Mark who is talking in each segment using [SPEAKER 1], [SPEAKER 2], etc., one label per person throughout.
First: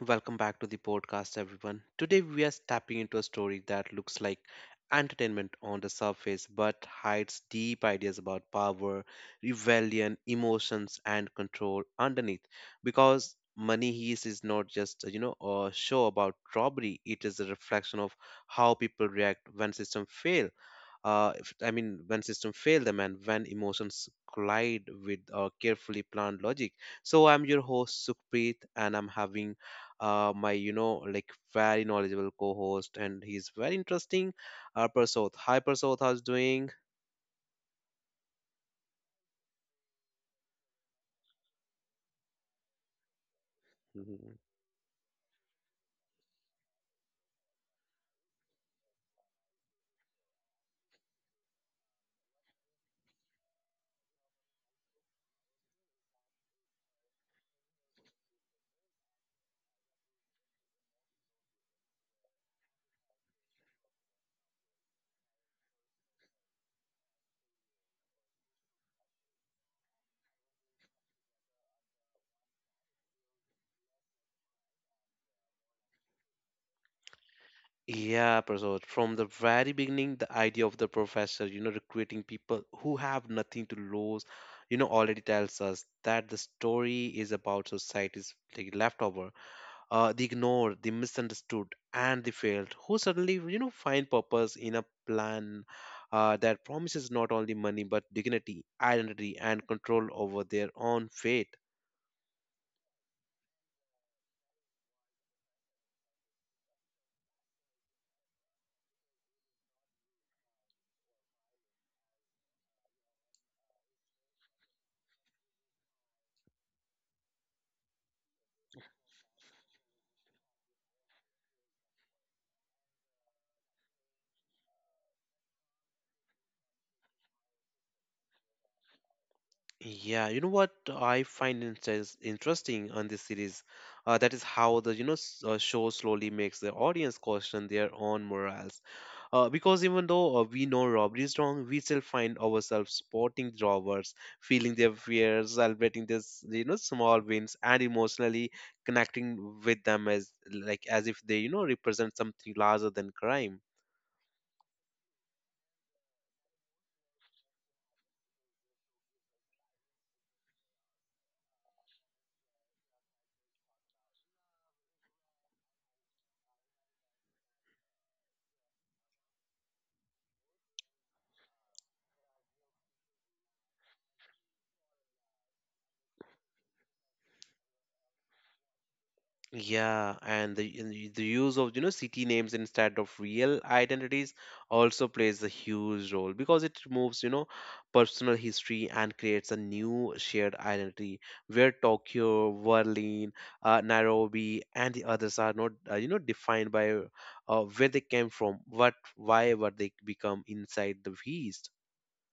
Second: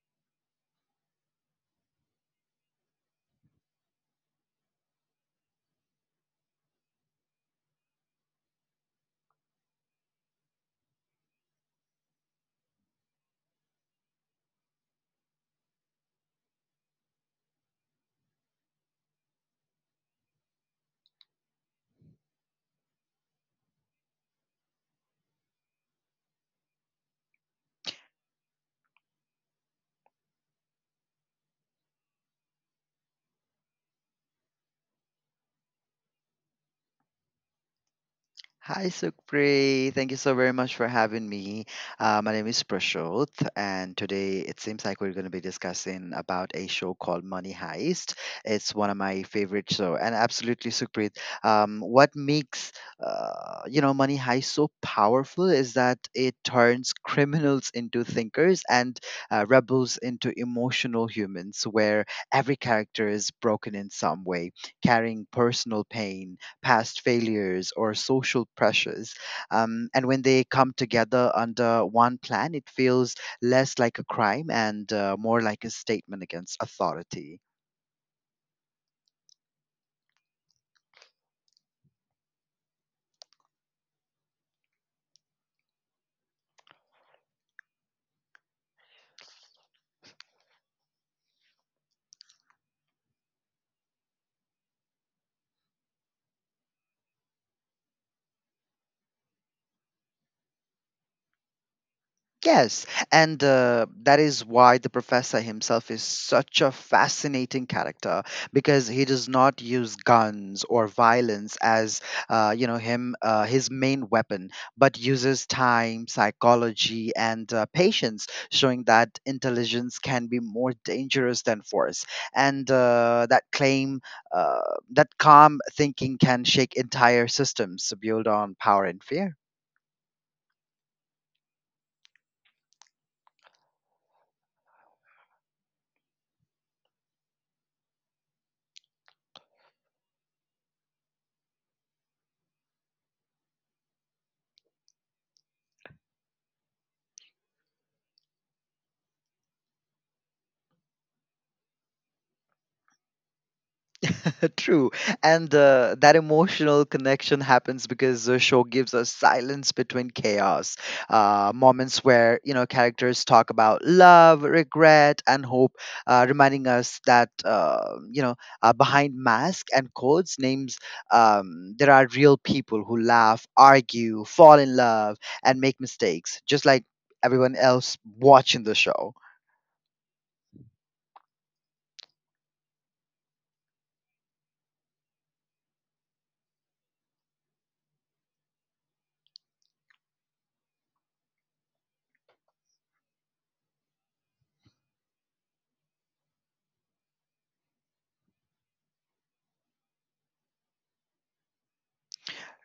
[SPEAKER 1] welcome back to the podcast, everyone. Today we are stepping into a story that looks like entertainment on the surface but hides deep ideas about power, rebellion, emotions, and control underneath. Because Money Heist is not just, a show about robbery, it is a reflection of how people react when systems fail if, I mean, when systems fail them and when emotions collide with carefully planned logic. So I'm your host Sukhpreet, and I'm having my very knowledgeable co-host, and he's very interesting. Prasoth, hi Prasoth, how's doing?
[SPEAKER 2] Hi, Sukhpri. Thank you so very much for having me. My name is Prashant, and today it seems like we're
[SPEAKER 1] Mhm.
[SPEAKER 2] going to be discussing about a show called Money Heist. It's one of my favorite show, and absolutely, Sukhpreet. What makes Money Heist so powerful is that it turns criminals into thinkers and rebels into emotional humans, where every character is broken in some way, carrying personal pain, past failures or social pressures. And when they come together under one plan, it feels less like a crime and more like a statement against authority.
[SPEAKER 1] Yeah, Prasad. From the very beginning, the idea of the professor, recruiting people who have nothing to lose, already tells us that the story is about society's like leftover. The ignored, the misunderstood, and the failed, who suddenly find purpose in a plan that promises not only money but dignity, identity, and control over their own fate.
[SPEAKER 2] Yes, and that is why the professor himself is such a fascinating character because he does not use guns or violence as you know him his main weapon, but uses time, psychology, and patience, showing that intelligence can be more dangerous than force, and uh, that calm thinking can shake entire systems built on power and fear.
[SPEAKER 1] Yeah, you know what I find interesting on this series, that is how the show slowly makes the audience question their own morals. Because even though we know robbery is wrong, we still find ourselves supporting robbers, feeling their fears, celebrating this small wins, and emotionally connecting with them as like as if they represent something larger than crime.
[SPEAKER 2] True. And that emotional connection happens because the show gives us silence between chaos. Moments where, you know, characters talk about love, regret, and hope, reminding us that, behind mask and codes, names, there are real people who laugh, argue, fall in love, and make mistakes, just like everyone else watching the show.
[SPEAKER 1] Yeah, and the use of city names instead of real identities also plays a huge role because it removes personal history and creates a new shared identity where Tokyo, Berlin, Nairobi, and the others are not defined by where they came from, what why were they become inside the East.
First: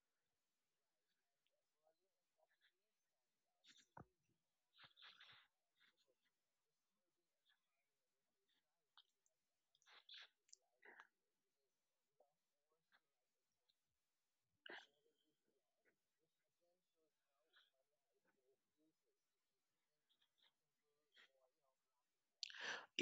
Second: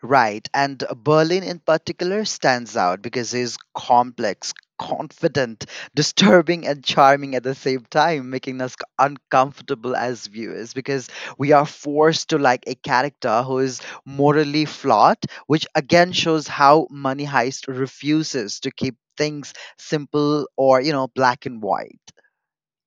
[SPEAKER 2] Right, and Berlin in particular stands out because he's complex, confident, disturbing, and charming at the same time, making us uncomfortable as viewers because we are forced to like a character who is morally flawed, which again shows how Money Heist refuses to keep things simple or, you know, black and white.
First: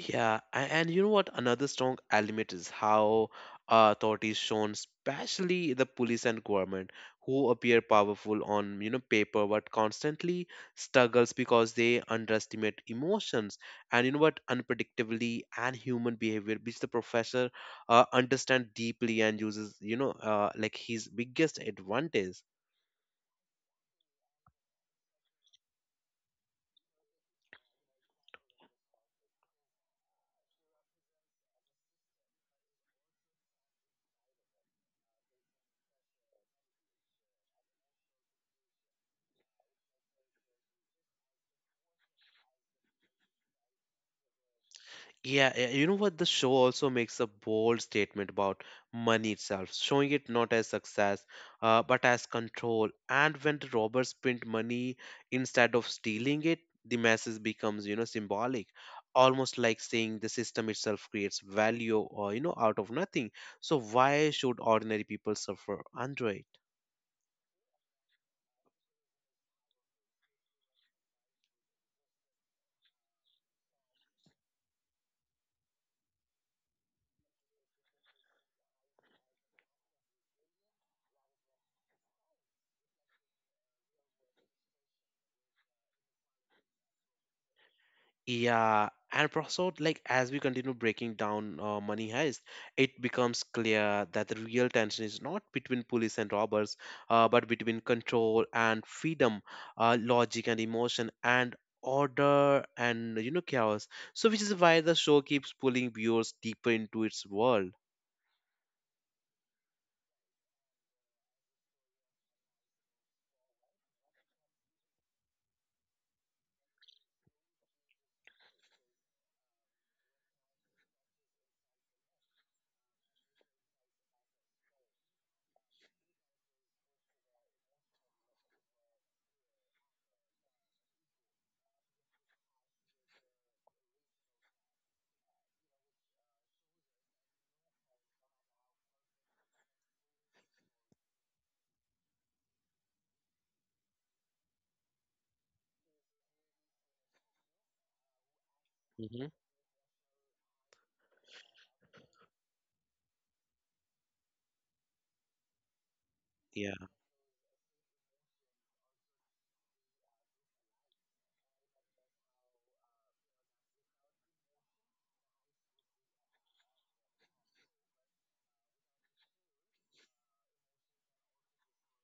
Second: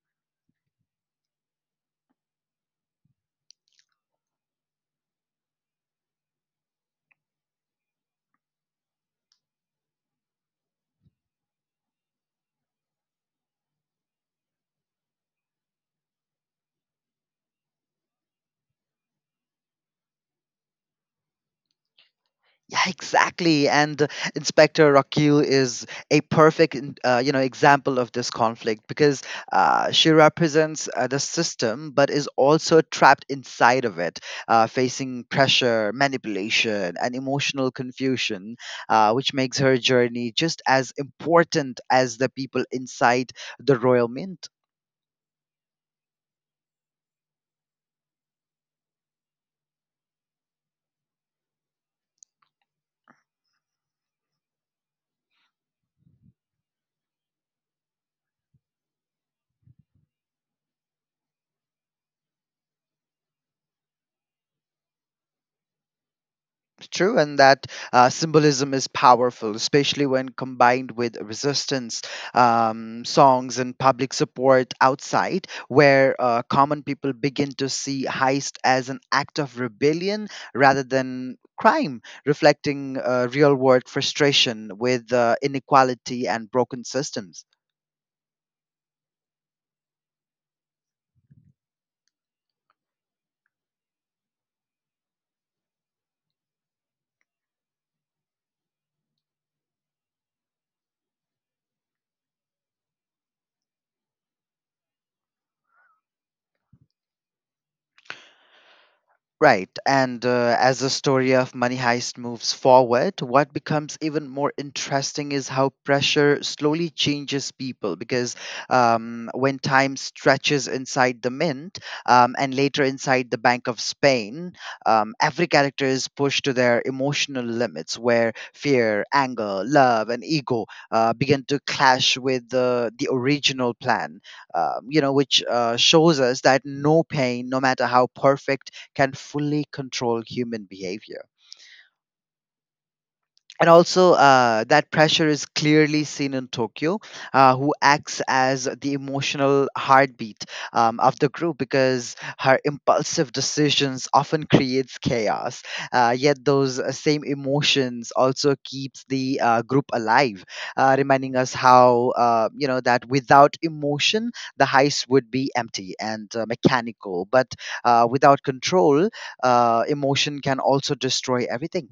[SPEAKER 1] And you know what? Another strong element is how authorities shown, especially the police and government, who appear powerful on paper but constantly struggles because they underestimate emotions and you know what unpredictability and human behavior, which the professor understand deeply and uses his biggest advantage.
[SPEAKER 2] Yeah, exactly. And Inspector Rockwell is a perfect, example of this conflict because she represents the system, but is also trapped inside of it, facing pressure, manipulation, and emotional confusion, which makes her journey just as important as the people inside the royal mint.
[SPEAKER 1] Yeah, you know what? The show also makes a bold statement about money itself, showing it not as success, but as control. And when the robbers print money instead of stealing it, the message becomes, symbolic, almost like saying the system itself creates value, or out of nothing. So why should ordinary people suffer under it?
[SPEAKER 2] True, and that symbolism is powerful, especially when combined with resistance songs and public support outside, where common people begin to see heist as an act of rebellion rather than crime, reflecting real world frustration with inequality and broken systems.
[SPEAKER 1] Yeah, and professor, like as we continue breaking down Money Heist, it becomes clear that the real tension is not between police and robbers, but between control and freedom, logic and emotion, and order and chaos. So, which is why the show keeps pulling viewers deeper into its world.
[SPEAKER 2] Right, and as the story of Money Heist moves forward, what becomes even more interesting is how pressure slowly changes people. Because when time stretches inside the mint and later inside the Bank of Spain, every character is pushed to their emotional limits where fear, anger, love, and ego begin to clash with the original plan, which shows us that no pain, no matter how perfect, can fully control human behavior. And also, that pressure is clearly seen in Tokyo, who acts as the
[SPEAKER 1] Hmm.
[SPEAKER 2] emotional heartbeat of the group because her impulsive decisions often creates chaos, yet
[SPEAKER 1] Yeah.
[SPEAKER 2] those same emotions also keeps the group alive, reminding us how, that without emotion the heist would be empty and mechanical, but without control, emotion can also destroy everything.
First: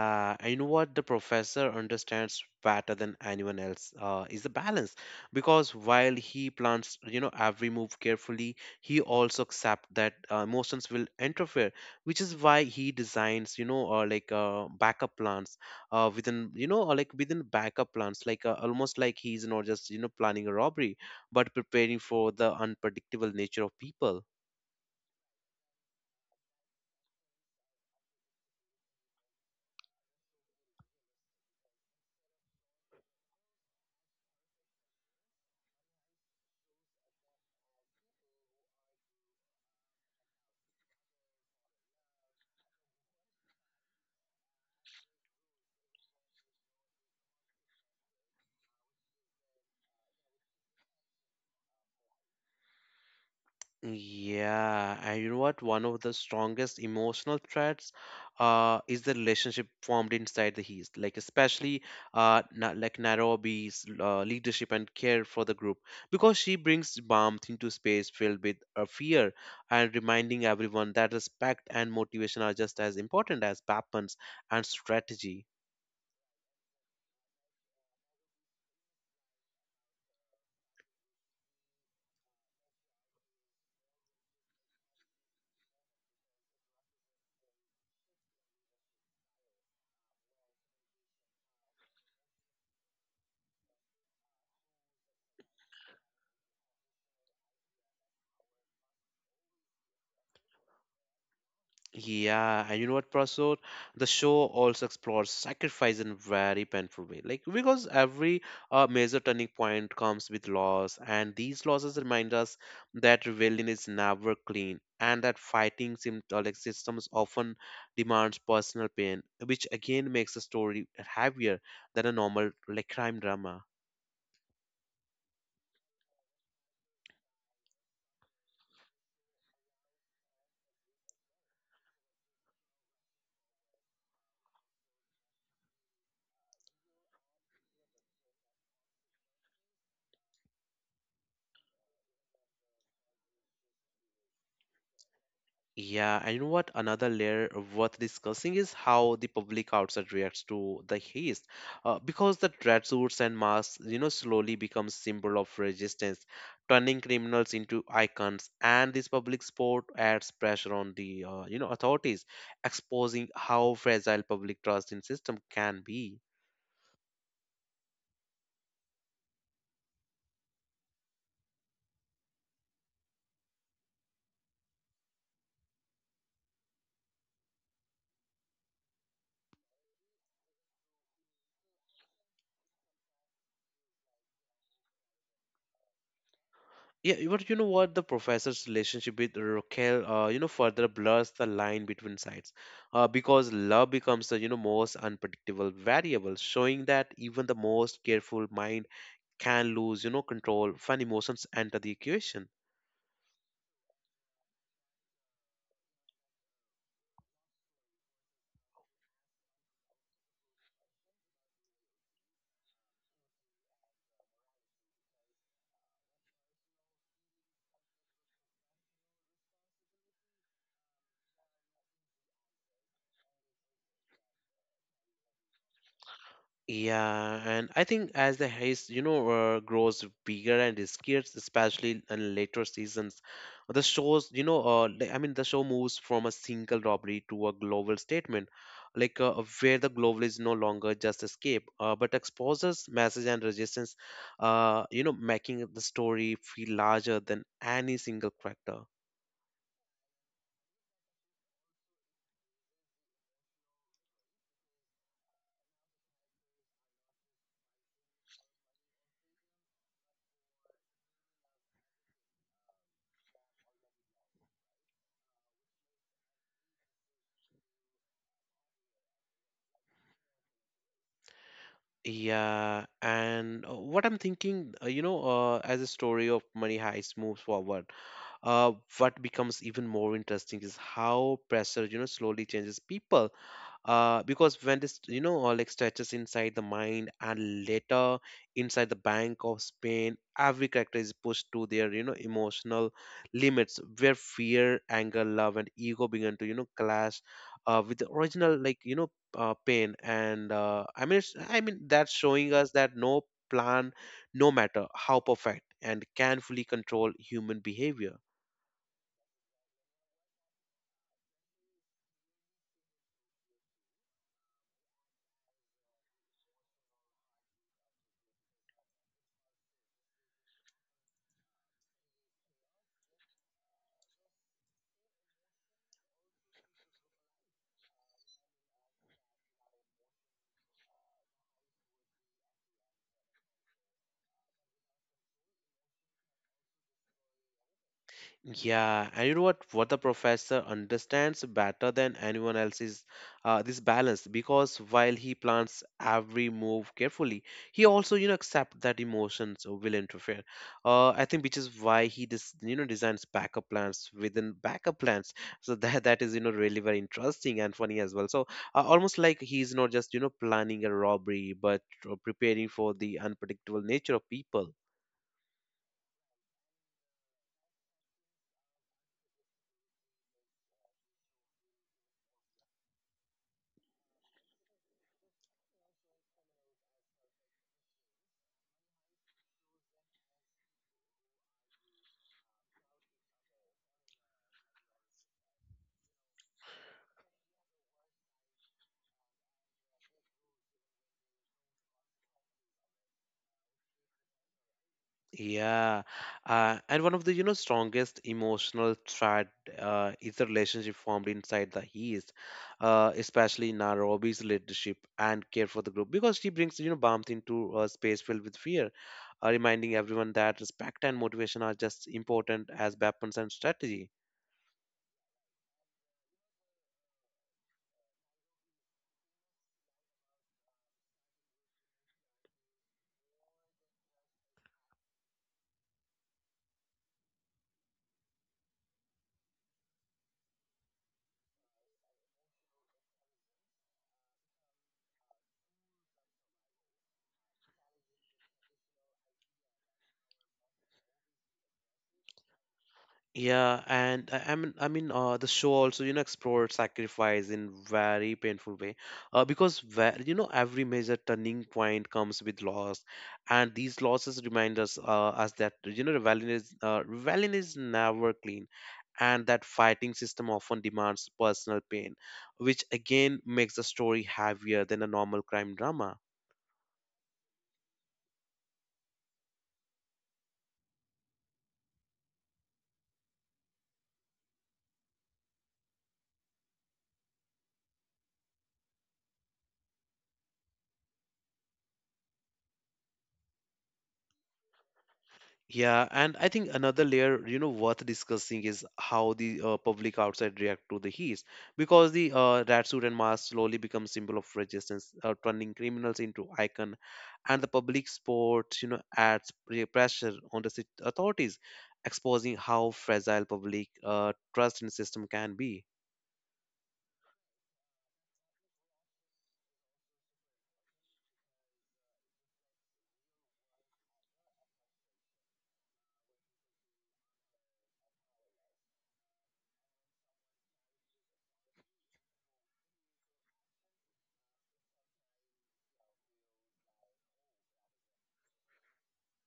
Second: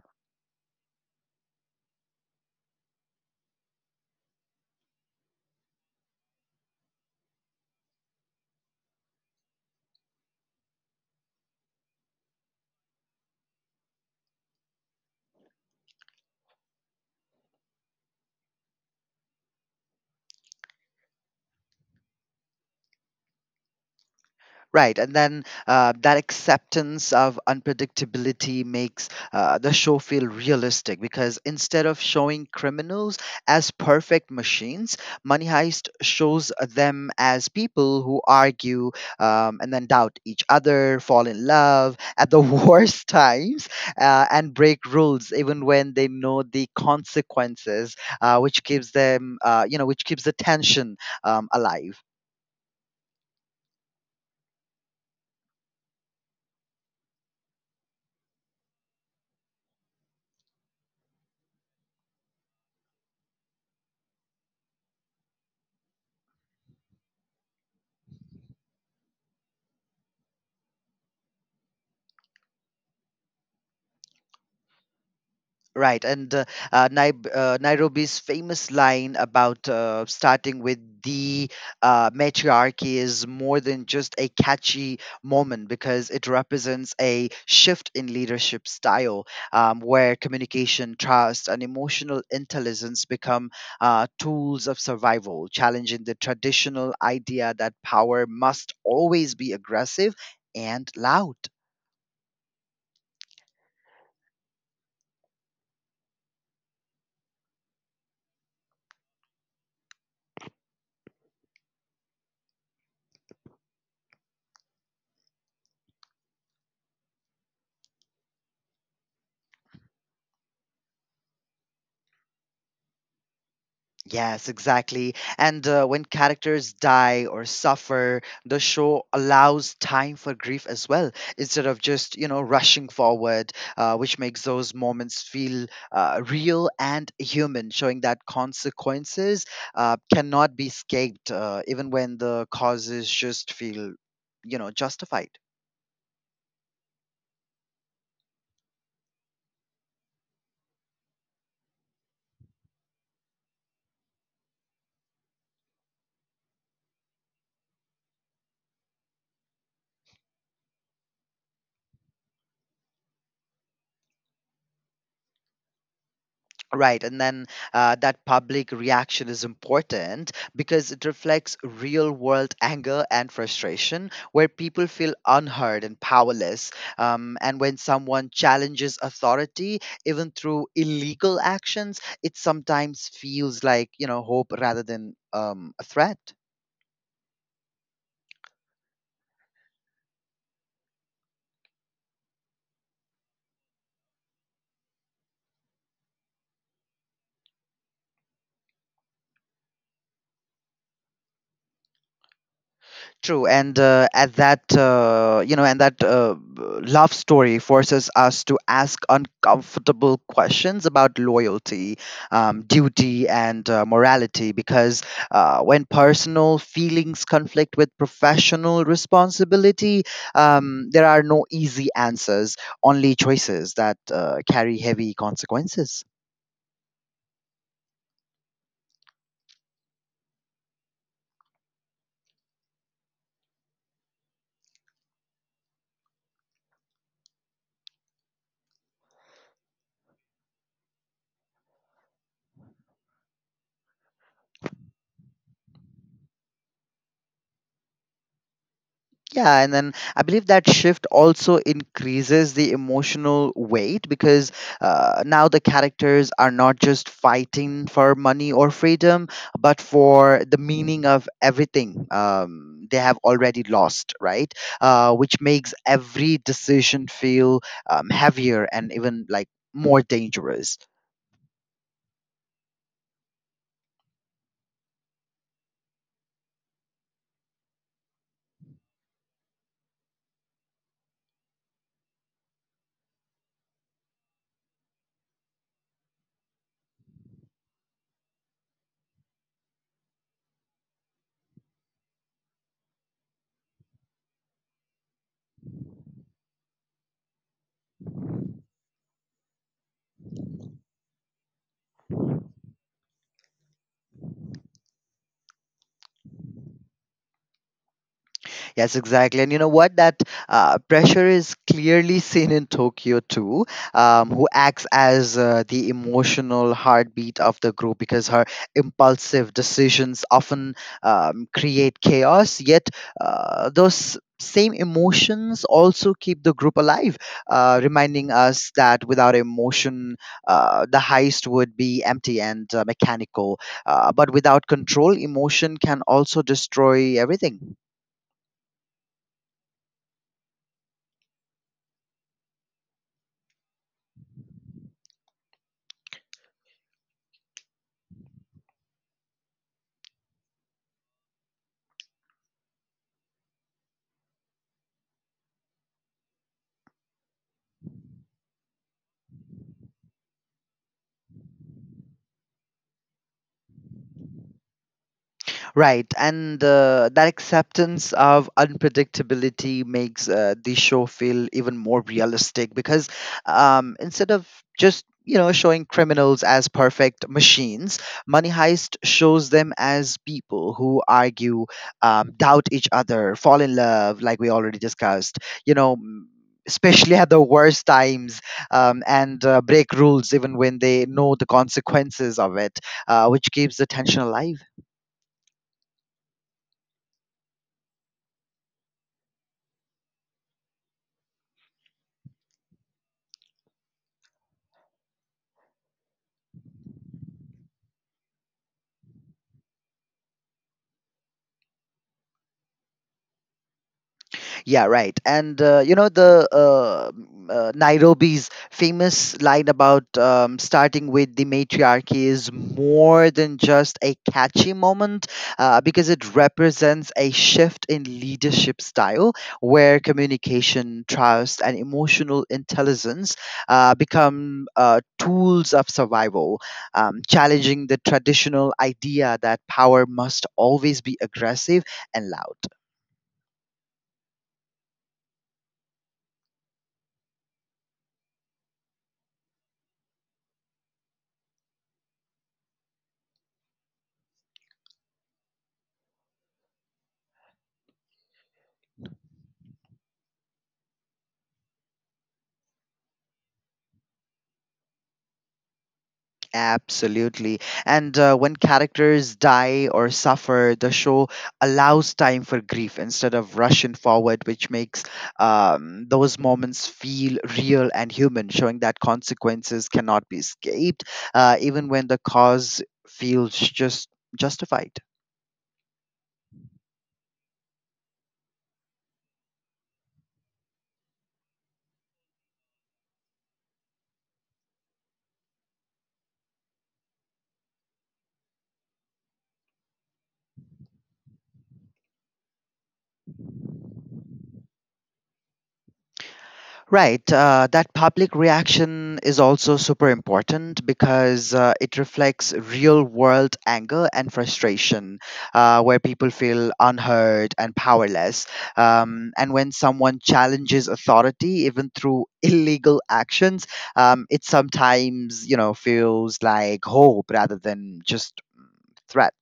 [SPEAKER 2] Europa.
[SPEAKER 1] and you know what the professor understands better than anyone else is the balance, because while he plans, every move carefully, he also accepts that emotions will interfere, which is why he designs, backup plans within, you know, or like within backup plans, almost like he's not just, planning a robbery, but preparing for the unpredictable nature of people.
[SPEAKER 2] Right, and then that acceptance of unpredictability makes the show feel realistic because instead of showing criminals as perfect machines, Money Heist shows them as people who argue, and then doubt each other, fall in love at the worst times, and break rules even when they know the consequences, which keeps them, which keeps the tension alive.
[SPEAKER 1] Yeah, and you know what? One of the strongest emotional threads is the relationship formed inside the East, like especially na like Nairobi's leadership and care for the group, because she brings warmth into space filled with fear and reminding everyone that respect and motivation are just as important as weapons and strategy.
[SPEAKER 2] Right, and Nairobi's famous line about starting with the matriarchy is more than just a catchy moment because it represents a shift in leadership style where communication, trust, and emotional intelligence become tools of survival, challenging the traditional idea that power must always be aggressive and loud.
[SPEAKER 1] Yeah, and you know what, Prasur? The show also explores sacrifice in a very painful way. Like because every major turning point comes with loss, and these losses remind us that rebellion is never clean, and that fighting systems often demands personal pain, which again makes the story heavier than a normal like crime drama.
[SPEAKER 2] Yes, exactly. And when characters die or suffer, the show allows time for grief as well, instead of just, you know, rushing forward, which makes those moments feel real and human, showing that consequences cannot be escaped, even when the causes just feel, you know, justified.
[SPEAKER 1] Yeah, and you know what? Another layer worth discussing is how the public outside reacts to the haste. Because the dreadsuits and masks, slowly become symbol of resistance, turning criminals into icons. And this public sport adds pressure on the, authorities, exposing how fragile public trust in system can be.
[SPEAKER 2] Right, and then that public reaction is important because it reflects real world anger and frustration where people feel unheard and powerless. And when someone challenges authority, even through illegal actions, it sometimes feels like, you know, hope rather than a threat.
[SPEAKER 1] Yeah, but you know what? The professor's relationship with Raquel, further blurs the line between sides, because love becomes the most unpredictable variable, showing that even the most careful mind can lose control when emotions enter the equation.
[SPEAKER 2] True, and at that, you know, and that love story forces us to ask uncomfortable questions about loyalty, duty, and morality. Because when personal feelings conflict with professional responsibility, there are no easy answers, only choices that carry heavy consequences.
[SPEAKER 1] Yeah, and I think as the haze, grows bigger and riskier, especially in later seasons, the shows, you know, li- I mean, the show moves from a single robbery to a global statement, like uh, where the global is no longer just escape, but exposes message and resistance, making the story feel larger than any single character.
[SPEAKER 2] Yeah, and then I believe that shift also increases the emotional weight because now the characters are not just fighting for money or freedom, but for the meaning of everything they have already lost, right? Which makes every decision feel heavier and even like more dangerous.
[SPEAKER 1] Yeah, and what I'm thinking, as the story of Money Heist moves forward uh, what becomes even more interesting is how pressure slowly changes people because when this you know all like stretches inside the mind and later inside the bank of Spain, every character is pushed to their emotional limits where fear, anger, love, and ego begin to clash with the original pain, and I mean it's, I mean that's showing us that no plan, no matter how perfect, and can fully control human behavior.
[SPEAKER 2] Yes, exactly. And you know what? That pressure is clearly seen in Tokyo too, who acts as the emotional heartbeat of the group because her impulsive decisions often create chaos, yet, those same emotions also keep the group alive, reminding us that without emotion, the heist would be empty and mechanical. But without control, emotion can also destroy everything.
[SPEAKER 1] Yeah, and you know what? What the professor understands better than anyone else is this balance because while he plans every move carefully, he also accepts that emotions will interfere. I think which is why he dis you know designs backup plans within backup plans. So that that is really very interesting and funny as well. So almost like he's not just planning a robbery, but preparing for the unpredictable nature of people.
[SPEAKER 2] Right, and that acceptance of unpredictability makes the show feel even more realistic because instead of just showing criminals as perfect machines, Money Heist shows them as people who argue, doubt each other, fall in love, like we already discussed. You know. Especially at the worst times, and break rules even when they know the consequences of it, which keeps the tension alive.
[SPEAKER 1] Yeah, and one of the strongest emotional thread is the relationship formed inside the East, especially Nairobi's leadership and care for the group because she brings warmth into a space filled with fear, reminding everyone that respect and motivation are just important as weapons and strategy.
[SPEAKER 2] Yeah, right. And Nairobi's famous line about starting with the matriarchy is more than just a catchy moment because it represents a shift in leadership style where communication, trust, and emotional intelligence become tools of survival, challenging the traditional idea that power must always be aggressive and loud.
[SPEAKER 1] Yeah, and the show also, explored sacrifice in very painful way, because where, every major turning point comes with loss, and these losses remind us, us that rebellion is never clean, and that fighting system often demands personal pain, which again makes the story heavier than a normal crime drama.
[SPEAKER 2] Absolutely. And when characters die or suffer, the show allows time for grief instead of rushing forward, which makes those moments feel real and human, showing that consequences cannot be escaped, even when the cause feels justified.
[SPEAKER 1] Yeah, and I think another layer, worth discussing is how the public outside react to the heat, because the rat suit and mask slowly become symbol of resistance, turning criminals into icon, and the public sport, adds pressure on the authorities, exposing how fragile public trust in system can be.
[SPEAKER 2] Right. That public reaction is also super important because it reflects real world anger and frustration, where people feel unheard and powerless. And when someone challenges authority, even through illegal actions, it sometimes, you know, feels like hope rather than just threat.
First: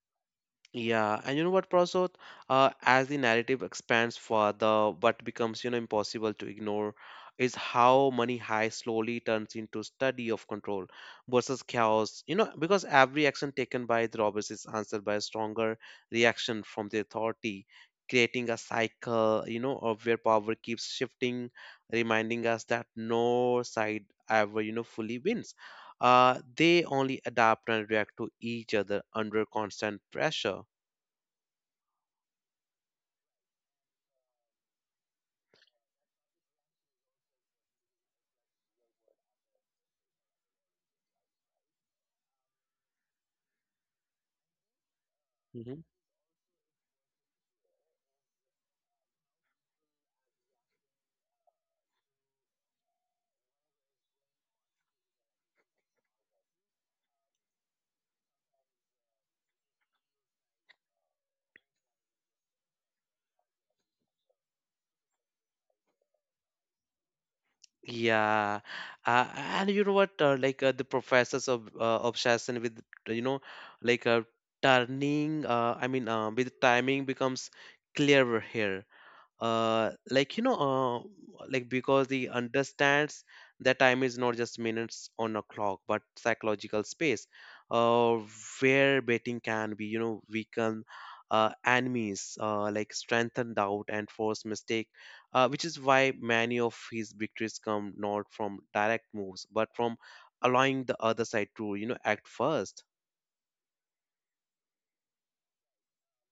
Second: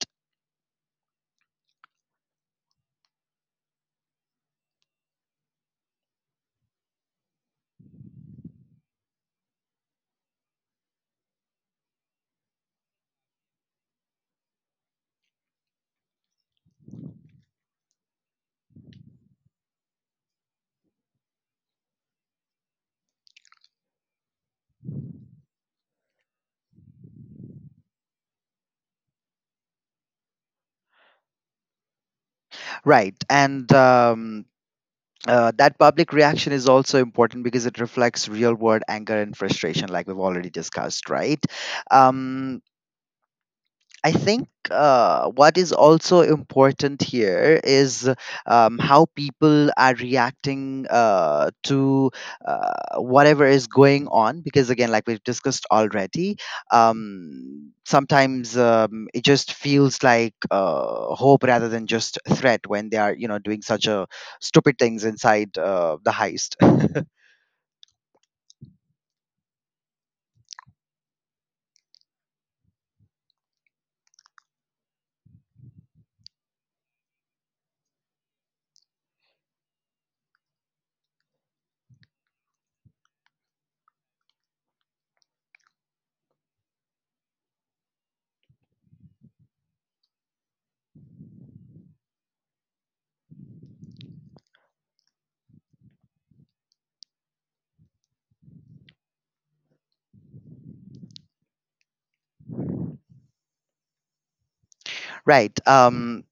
[SPEAKER 1] Yeah, and you know what, Prasad? As the narrative expands further, what becomes, impossible to ignore is how money high slowly turns into study of control versus chaos. You know, because every action taken by the robbers is answered by a stronger reaction from the authority, creating a cycle, of where power keeps shifting, reminding us that no side ever, fully wins. They only adapt and react to each other under constant pressure.
[SPEAKER 2] Right. And that public reaction is also important because it reflects real world anger and frustration like we've already discussed, right? um, I think what is
[SPEAKER 1] Mhm.
[SPEAKER 2] also important here is how people are reacting to whatever is going on. Because again, like we've discussed already, sometimes it just feels like hope rather than just threat when they are, you know, doing such a stupid things inside the heist.
[SPEAKER 1] Yeah, and you know what? The professor's ob obsession with you know, like turning. I mean, with timing becomes clearer here uh, like you know because he understands that time is not just minutes on a clock but psychological space, uh, where betting can be weaken enemies, strengthen doubt and force mistake, which is why many of his victories come not from direct moves but from allowing the other side to act 1st.
[SPEAKER 2] Right?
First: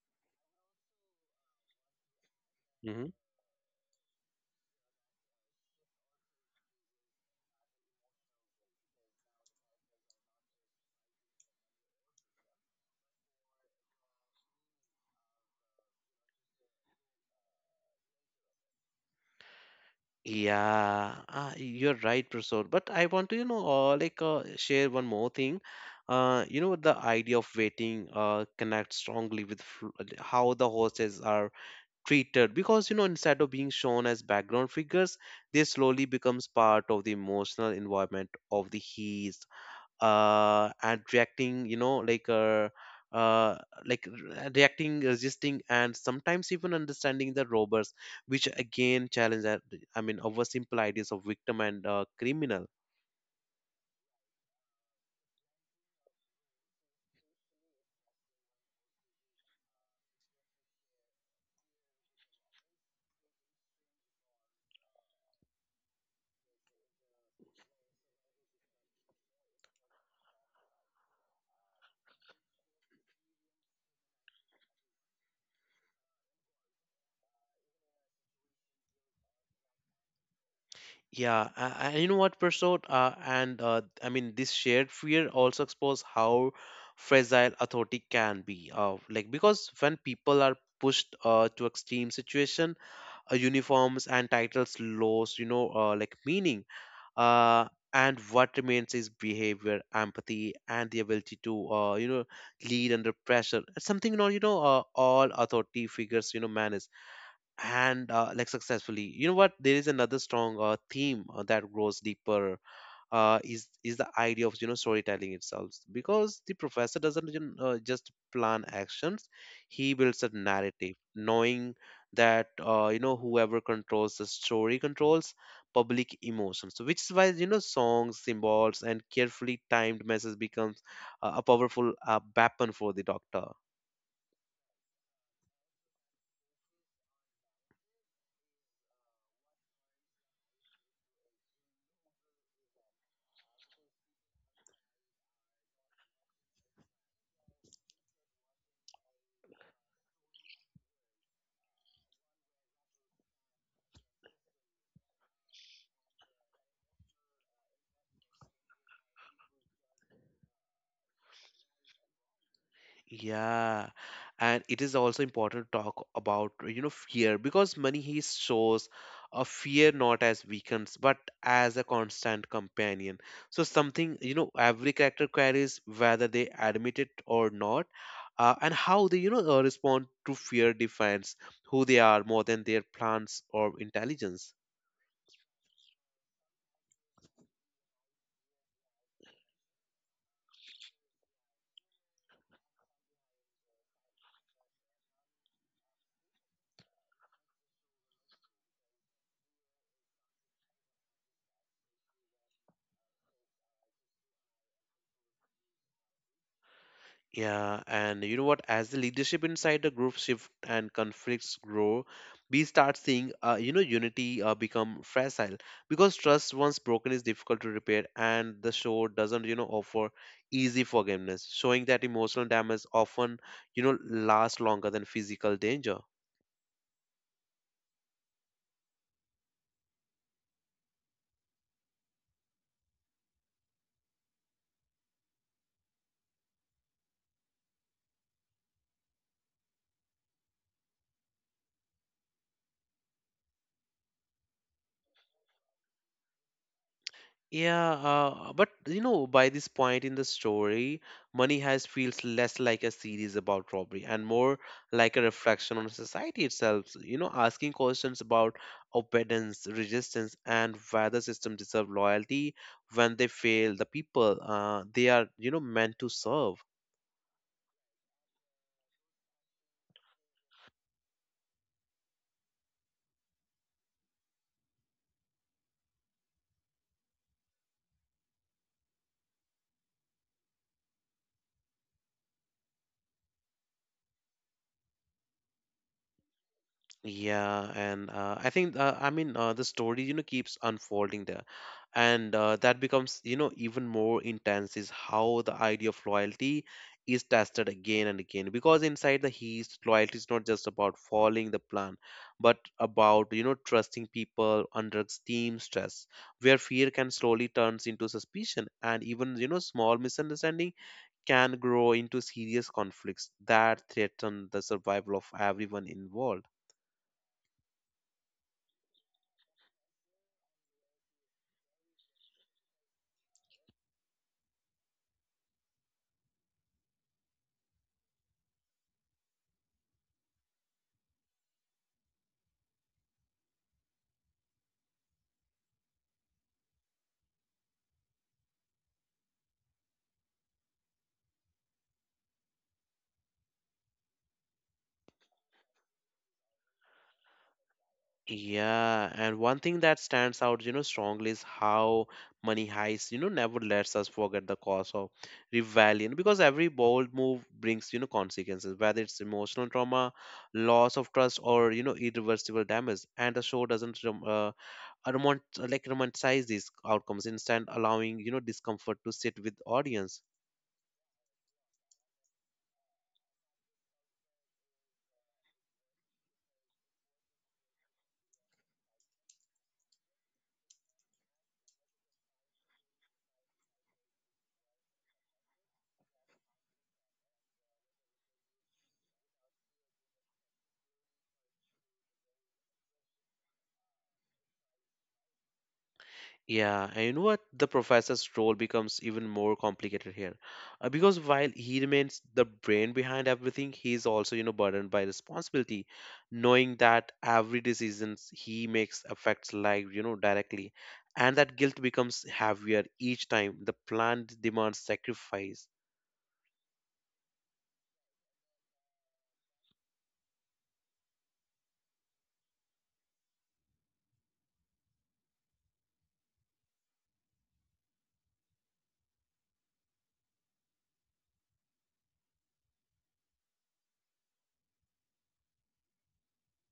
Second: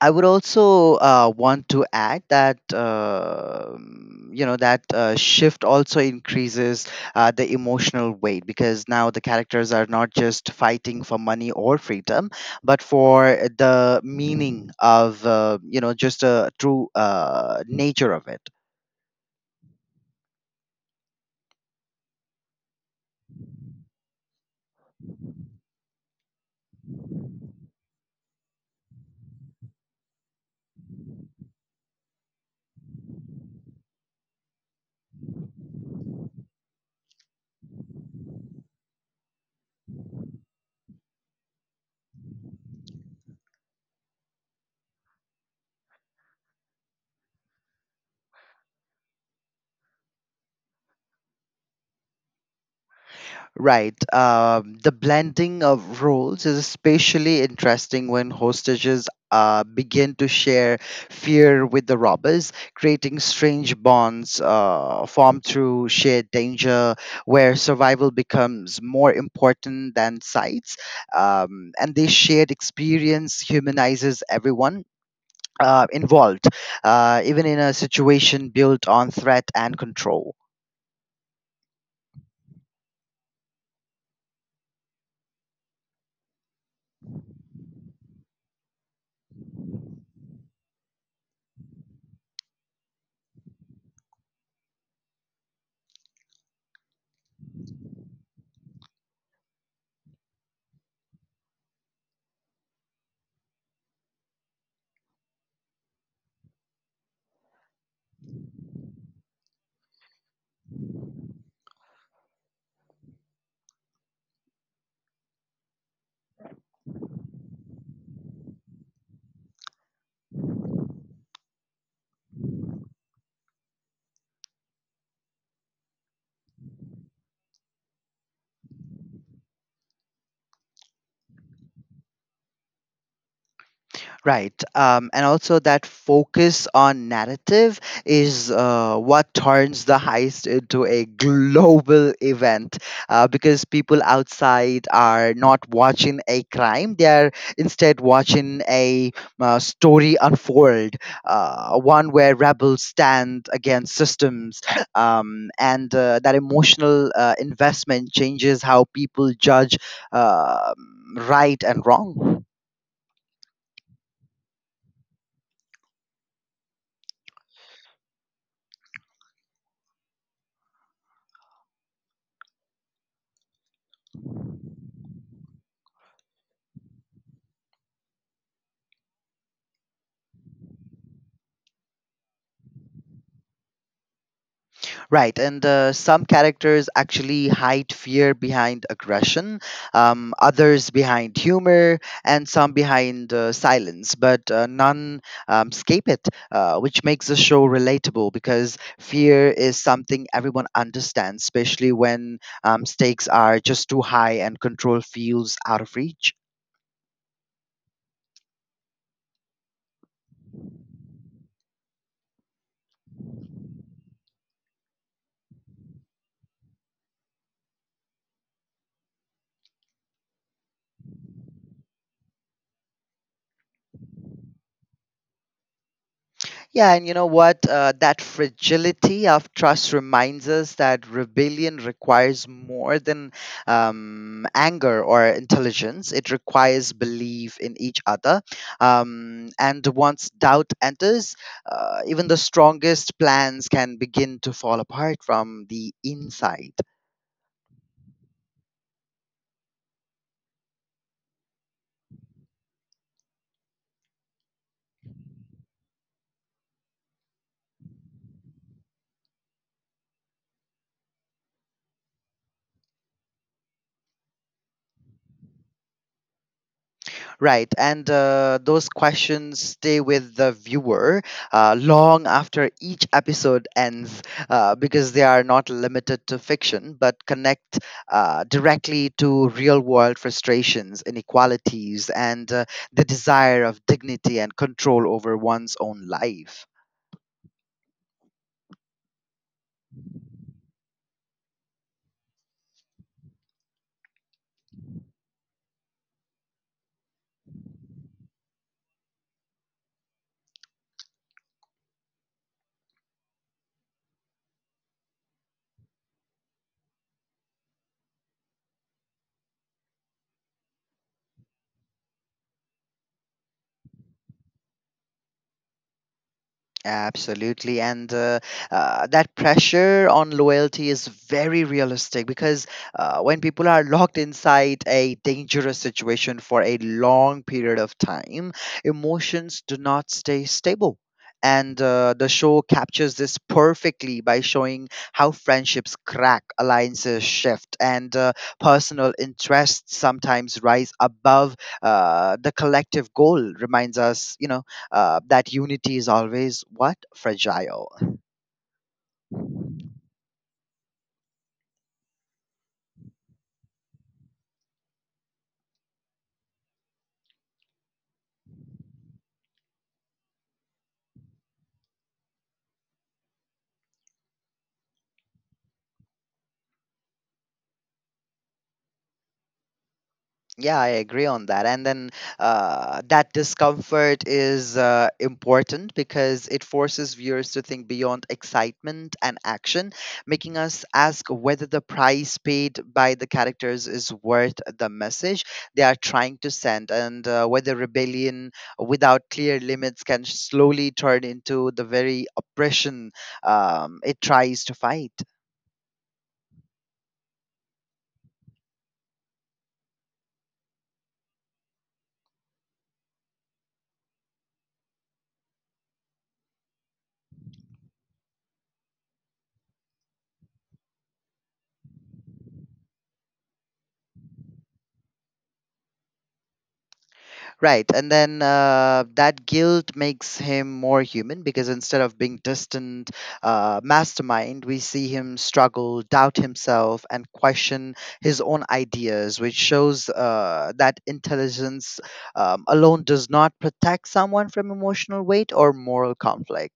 [SPEAKER 2] I would also want to add that you know that shift also increases the emotional weight because now the characters are not just fighting for money or freedom, but for the meaning of, just a true nature of it.
[SPEAKER 1] Yeah, you're right, Prasad. But I want to, share one more thing. The idea of waiting connects strongly with how the horses are treated because, instead of being shown as background figures, they slowly becomes part of the emotional environment of the heat and reacting uh, reacting, resisting, and sometimes even understanding the robbers, which again challenge that our simple ideas of victim and criminal.
[SPEAKER 2] Right. The blending of roles is especially interesting when hostages begin to share fear with the robbers, creating strange bonds formed through shared danger, where survival becomes more important than sites. And this shared experience humanizes everyone involved, even in a situation built on threat and control.
[SPEAKER 1] And you know what, Prasad? And I mean this shared fear also exposes how fragile authority can be, because when people are pushed to extreme situation, uniforms and titles lose, you know, meaning uh, and what remains is behavior empathy and the ability to, you know, lead under pressure. It's something, you know, all authority figures, you know, manage and successfully. You know what? There is another strong theme that grows deeper, is the idea of, you know, storytelling itself, because the professor doesn't, you know, just plan actions. He builds a narrative, knowing that, you know, whoever controls the story controls public emotions. So which is why, you know, songs, symbols and carefully timed message becomes a powerful weapon for the doctor.
[SPEAKER 2] Right. And also, that focus on narrative is what turns the heist into a global event because people outside are not watching a crime, they are instead watching a story unfold, one where rebels stand against systems. And that emotional investment changes how people judge uh, right and wrong.
[SPEAKER 1] Yeah, and it is also important to talk about, you know, fear, because money he shows a fear not as weakens but as a constant companion. So something, you know, every character carries whether they admit it or not, and how they, you know, respond to fear defines who they are more than their plans or intelligence.
[SPEAKER 2] Right, and some characters actually hide fear behind aggression, others behind humor, and some behind silence, but none escape it, which makes the show relatable because fear is something everyone understands, especially when stakes are just too high and control feels out of reach.
[SPEAKER 1] Yeah, and you know what? As the leadership inside the group shift and conflicts grow, we start seeing, you know, unity become fragile, because trust once broken is difficult to repair, and the show doesn't, you know, offer easy forgiveness, showing that emotional damage often, you know, lasts longer than physical danger.
[SPEAKER 2] Yeah, and you know what? That fragility of trust reminds us that rebellion requires more than anger or intelligence. It requires belief in each other. And once doubt enters, even the strongest plans can begin to fall apart from the inside.
[SPEAKER 1] Yeah, but you know, by this point in the story, Money Heist feels less like a series about robbery and more like a reflection on society itself. So, you know, asking questions about obedience, resistance, and whether systems deserve loyalty when they fail the people they are, you know, meant to serve.
[SPEAKER 2] Right, and those questions stay with the viewer long after each episode ends because they are not limited to fiction but connect directly to real world frustrations, inequalities, and the desire of dignity and control over one's own life.
[SPEAKER 1] Yeah, and I think the story, you know, keeps unfolding there, and that becomes, you know, even more intense is how the idea of loyalty is tested again and again, because inside the East, loyalty is not just about following the plan, but about, you know, trusting people under extreme stress, where fear can slowly turns into suspicion, and even, you know, small misunderstanding can grow into serious conflicts that threaten the survival of everyone involved.
[SPEAKER 2] Absolutely. And That pressure on loyalty is very realistic because when people are locked inside a dangerous situation for a long period of time, emotions do not stay stable. And the show captures this perfectly by showing how friendships crack, alliances shift, and personal interests sometimes rise above the collective goal, reminds us, that unity is always what fragile.
[SPEAKER 1] Yeah, and one thing that stands out, you know, strongly is how Money Heist, you know, never lets us forget the cost of rebellion, because every bold move brings, you know, consequences, whether it's emotional trauma, loss of trust, or, you know, irreversible damage. And the show doesn't romanticize these outcomes, instead allowing, you know, discomfort to sit with audience.
[SPEAKER 2] Yeah, I agree on that. And then that discomfort is important because it forces viewers to think beyond excitement and action, making us ask whether the price paid by the characters is worth the message they are trying to send, and whether rebellion without clear limits can slowly turn into the very oppression it tries to fight.
[SPEAKER 1] Yeah, and you know what? The professor's role becomes even more complicated here, because while he remains the brain behind everything, he is also, you know, burdened by responsibility, knowing that every decision he makes affects life, you know, directly, and that guilt becomes heavier each time the plan demands sacrifice.
[SPEAKER 2] Right. And then that guilt makes him more human because instead of being distant mastermind, we see him struggle, doubt himself, and question his own ideas, which shows that intelligence alone does not protect someone from emotional weight or moral conflict.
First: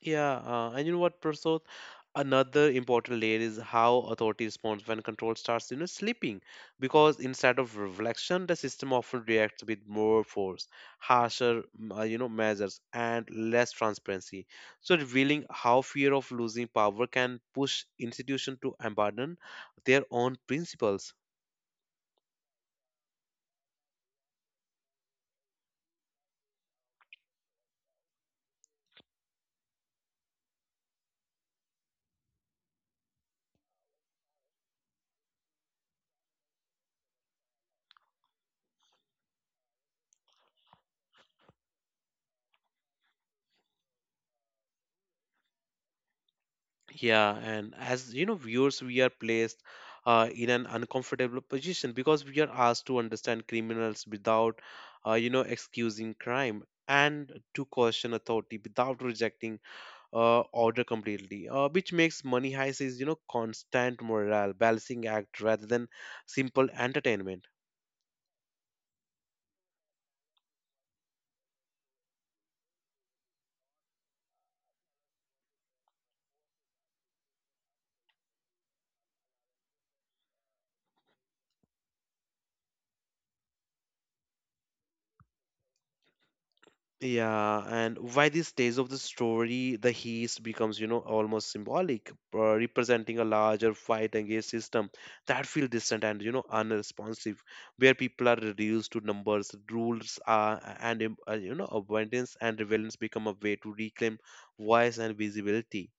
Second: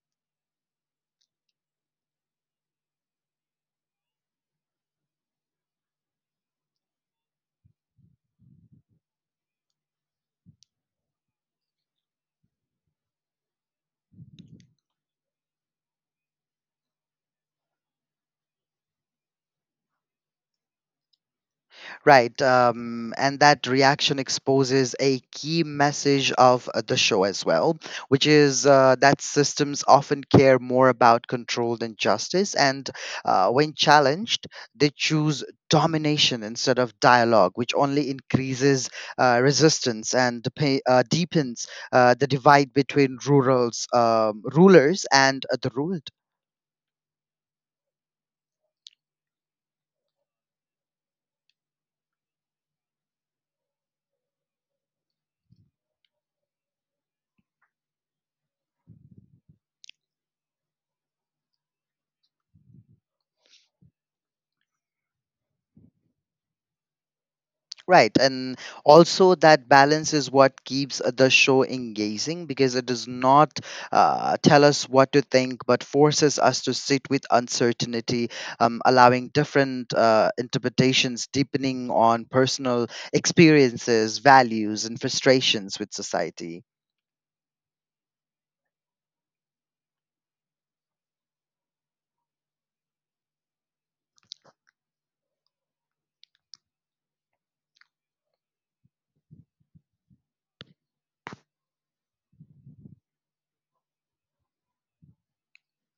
[SPEAKER 1] Yeah, and you know what, Prasad? Another important layer is how authority responds when control starts, you know, slipping. Because instead of reflection, the system often reacts with more force, harsher, you know, measures, and less transparency. So revealing how fear of losing power can push institutions to abandon their own principles.
[SPEAKER 2] Right. And that reaction exposes a key message of the show as well, which is that systems often care more about control than justice. And when challenged, they choose domination instead of dialogue, which only increases resistance and deepens the divide between rulers and the ruled.
[SPEAKER 1] Yeah, and as you know, viewers, we are placed in an uncomfortable position, because we are asked to understand criminals without, you know, excusing crime, and to question authority without rejecting order completely, which makes Money Heist is, you know, constant morale, balancing act rather than simple entertainment.
[SPEAKER 2] Right. And also, that balance is what keeps the show engaging because it does not tell us what to think, but forces us to sit with uncertainty, allowing different interpretations, deepening on personal experiences, values, and frustrations with society.
[SPEAKER 1] Yeah, and by this stage of the story, the heist becomes, you know, almost symbolic, representing a larger fight against system that feel distant and, you know, unresponsive, where people are reduced to numbers, rules are, and, you know, abundance and relevance become a way to reclaim voice and visibility.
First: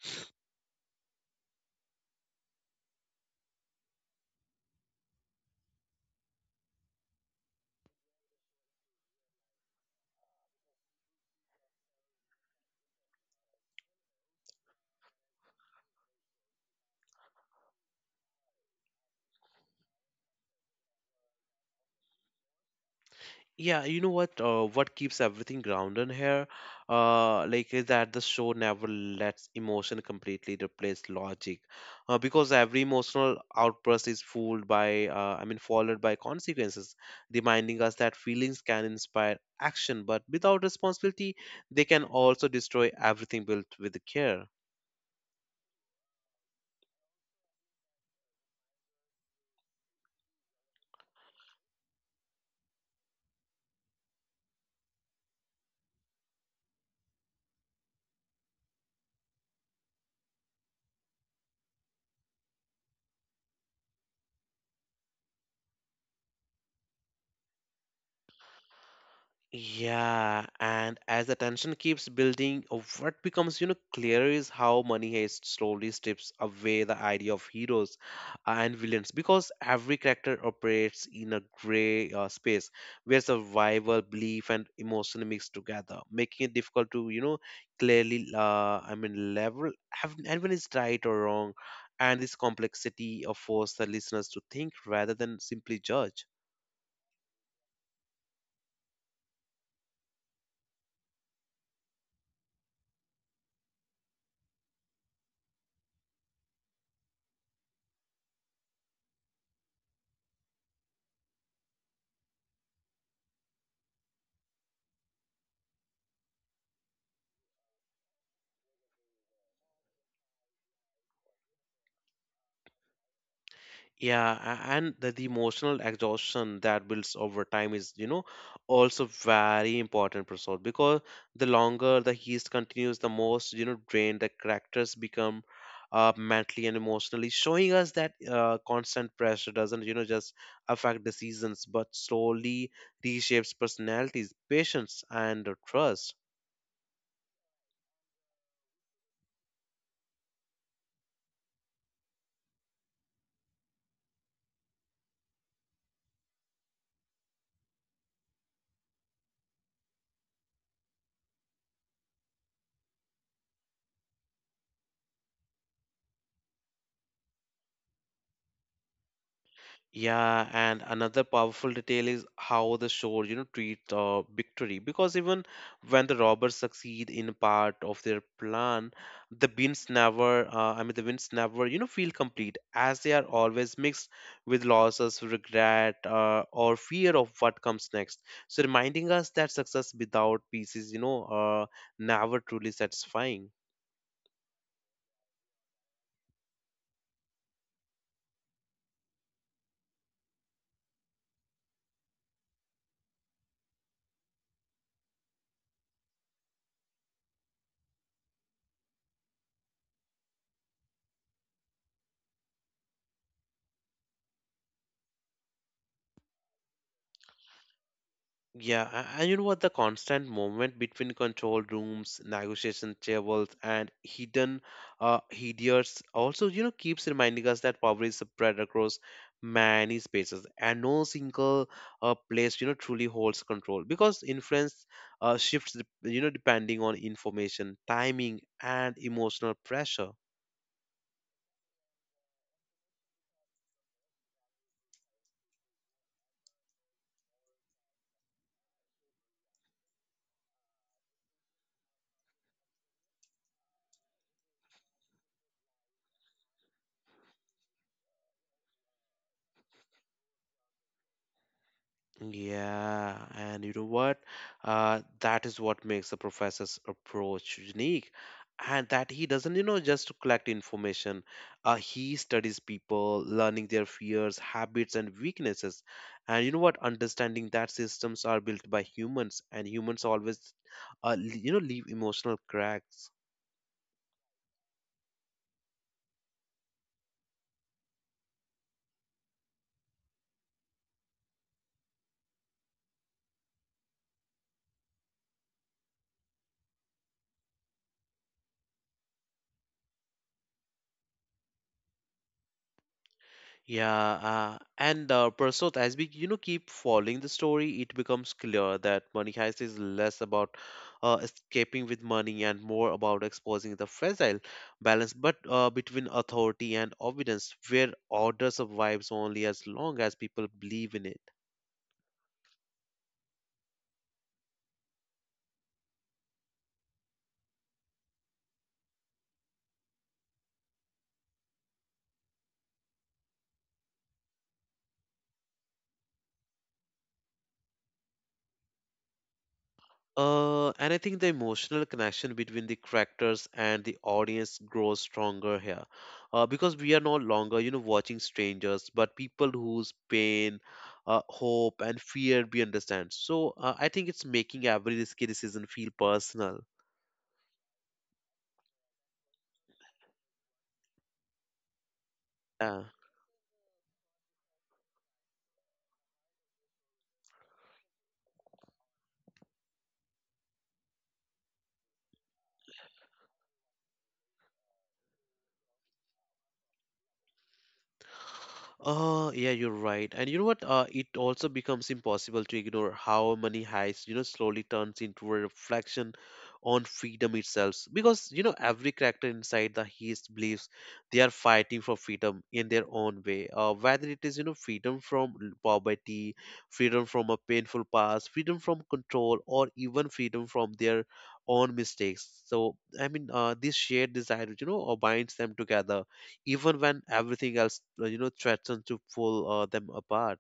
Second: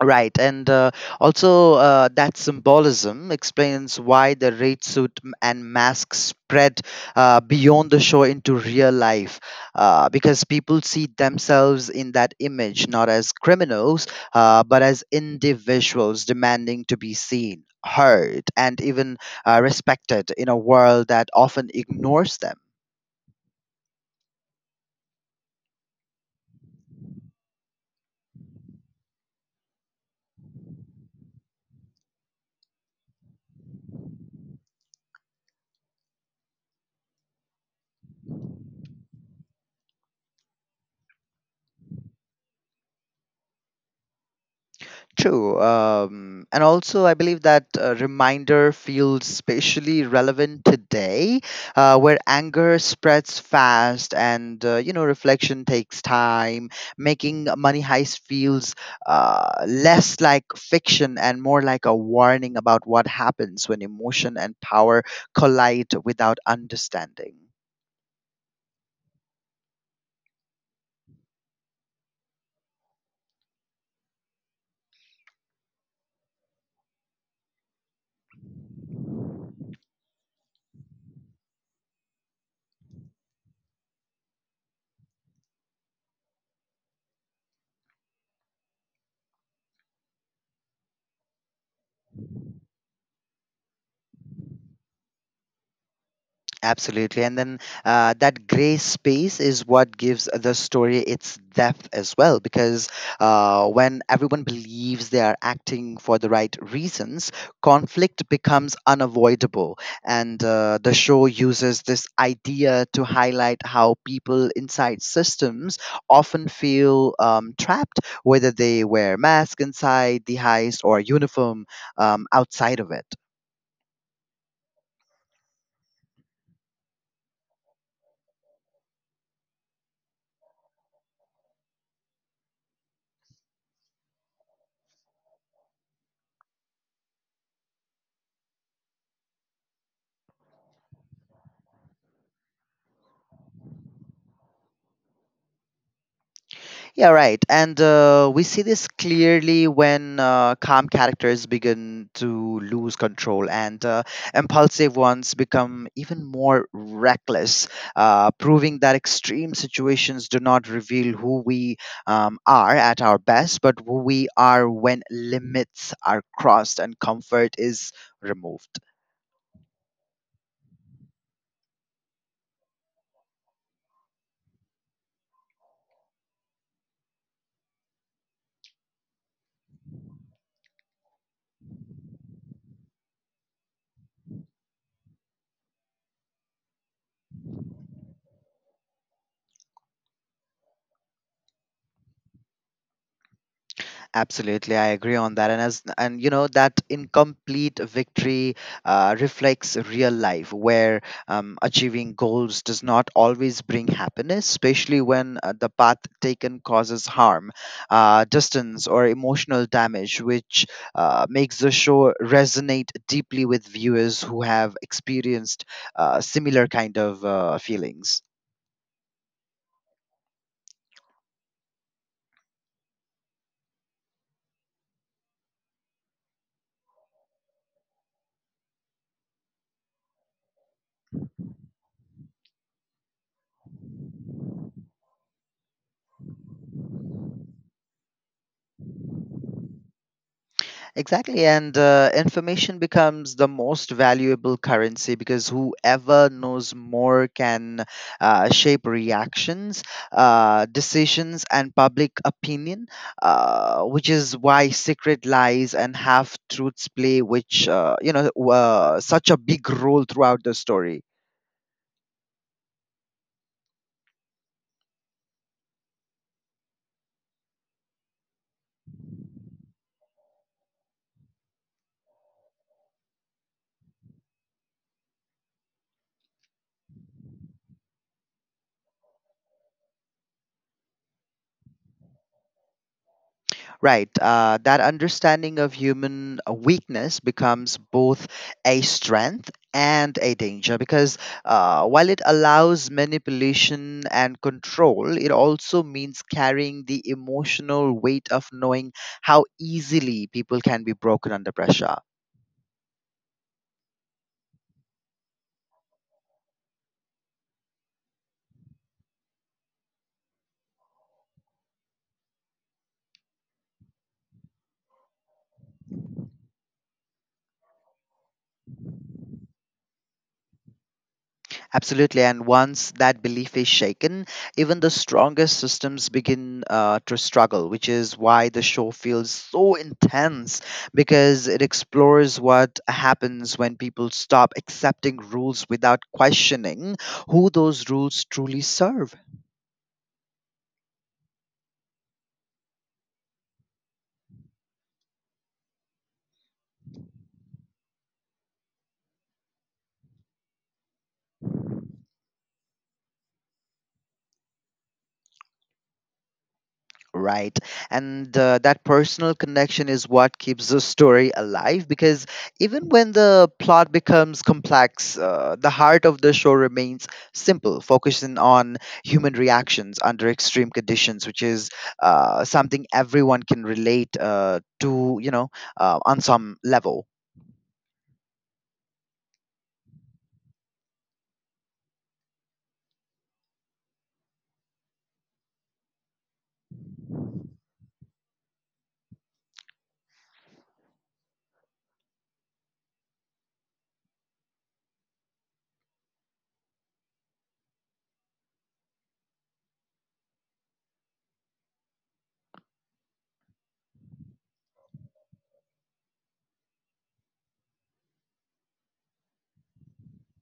[SPEAKER 2] Right, and also that symbolism explains why the raid suit and mask spread beyond the show into real life, because people see themselves in that image not as criminals, but as individuals demanding to be seen, heard, and even respected in a world that often ignores them.
[SPEAKER 1] Yeah, you know what? What keeps everything grounded here, is that the show never lets emotion completely replace logic, because every emotional outburst is fooled by, I mean, followed by consequences, reminding us that feelings can inspire action, but without responsibility, they can also destroy everything built with care.
[SPEAKER 2] True. And also, I believe that reminder feels especially relevant today, where anger spreads fast and, reflection takes time, making Money Heist feels less like fiction and more like a warning about what happens when emotion and power collide without understanding.
[SPEAKER 1] Yeah, and as the tension keeps building, what becomes, you know, clear is how money heist slowly strips away the idea of heroes and villains, because every character operates in a gray space where survival, belief, and emotion mix together, making it difficult to, you know, clearly, level have anyone is right or wrong, and this complexity forces the listeners to think rather than simply judge.
[SPEAKER 2] Absolutely. And then that gray space is what gives the story its depth as well, because when everyone believes they are acting for the right reasons, conflict becomes unavoidable. And the show uses this idea to highlight how people inside systems often feel trapped, whether they wear masks inside the heist or uniform outside of it.
[SPEAKER 1] Yeah, and the emotional exhaustion that builds over time is, you know, also very important, Prasad, because the longer the heist continues, the most, you know, drained the characters become, mentally and emotionally, showing us that constant pressure doesn't, you know, just affect decisions, but slowly reshapes personalities, patience, and trust.
[SPEAKER 2] Yeah, right. And we see this clearly when calm characters begin to lose control and impulsive ones become even more reckless, proving that extreme situations do not reveal who we are at our best, but who we are when limits are crossed and comfort is removed.
[SPEAKER 1] Yeah, and another powerful detail is how the show, you know, treats victory. Because even when the robbers succeed in part of their plan, the wins never, you know, feel complete, as they are always mixed with losses, regret, or fear of what comes next. So reminding us that success without peace is, you know, never truly satisfying.
[SPEAKER 2] Absolutely, I agree on that. And you know that incomplete victory reflects real life, where achieving goals does not always bring happiness, especially when the path taken causes harm, distance, or emotional damage, which makes the show resonate deeply with viewers who have experienced similar kind of feelings.
[SPEAKER 1] Yeah, and you know what? The constant movement between control rooms, negotiation tables, and hidden hideous also, you know, keeps reminding us that power is spread across many spaces, and no single place, you know, truly holds control, because influence shifts, you know, depending on information, timing, and emotional pressure.
[SPEAKER 2] Exactly, and information becomes the most valuable currency because whoever knows more can shape reactions, decisions, and public opinion, which is why secret lies and half truths play, such a big role throughout the story.
[SPEAKER 1] Yeah, and you know what? That is what makes the professor's approach unique, and that he doesn't, you know, just collect information. He studies people, learning their fears, habits, and weaknesses. And you know what? Understanding that systems are built by humans, and humans always, you know, leave emotional cracks.
[SPEAKER 2] Right. That understanding of human weakness becomes both a strength and a danger because while it allows manipulation and control, it also means carrying the emotional weight of knowing how easily people can be broken under pressure.
[SPEAKER 1] Yeah, and Prasad, as we, you know, keep following the story, it becomes clear that Money Heist is less about escaping with money and more about exposing the fragile balance, but between authority and obedience, where order survives only as long as people believe in it.
[SPEAKER 2] Absolutely. And once that belief is shaken, even the strongest systems begin to struggle, which is why the show feels so intense because it explores what happens when people stop accepting rules without questioning who those rules truly serve.
[SPEAKER 1] And I think the emotional connection between the characters and the audience grows stronger here, because we are no longer, you know, watching strangers, but people whose pain, hope, and fear we understand. So I think it's making every risky decision feel personal.
[SPEAKER 2] Right, and that personal connection is what keeps the story alive because
[SPEAKER 1] Yeah.
[SPEAKER 2] even when the plot becomes complex the heart of the show remains simple, focusing on human reactions under extreme conditions, which is something everyone can relate to, you know, on some level.
[SPEAKER 1] Oh, yeah, you're right. And you know what? It also becomes impossible to ignore how money heist, you know, slowly turns into a reflection on freedom itself. Because, you know, every character inside the heist believes they are fighting for freedom in their own way. Whether it is, you know, poverty, freedom from a painful past, freedom from control, or even freedom from their own mistakes. So, this shared desire, you know, binds them together even when everything else, you know, threatens to pull them apart.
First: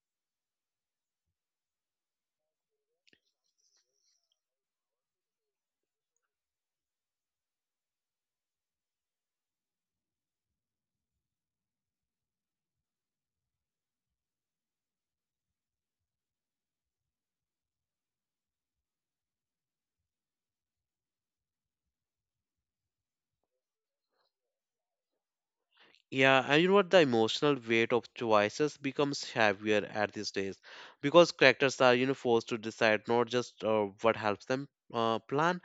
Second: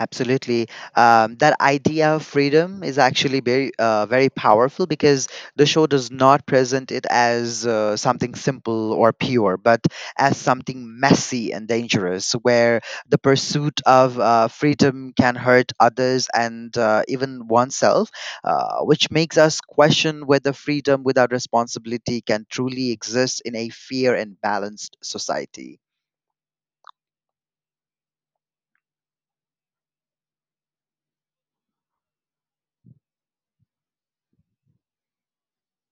[SPEAKER 2] Absolutely. That idea of freedom is actually very powerful because the show does not present it as something simple or pure, but as something messy and dangerous, where the pursuit of freedom can hurt others and even oneself, which makes us question whether freedom without responsibility can truly exist in a fair and balanced society.
[SPEAKER 1] Yeah, and you know what? The emotional weight of choices becomes heavier at these days, because characters are, you know, forced to decide not just what helps them plan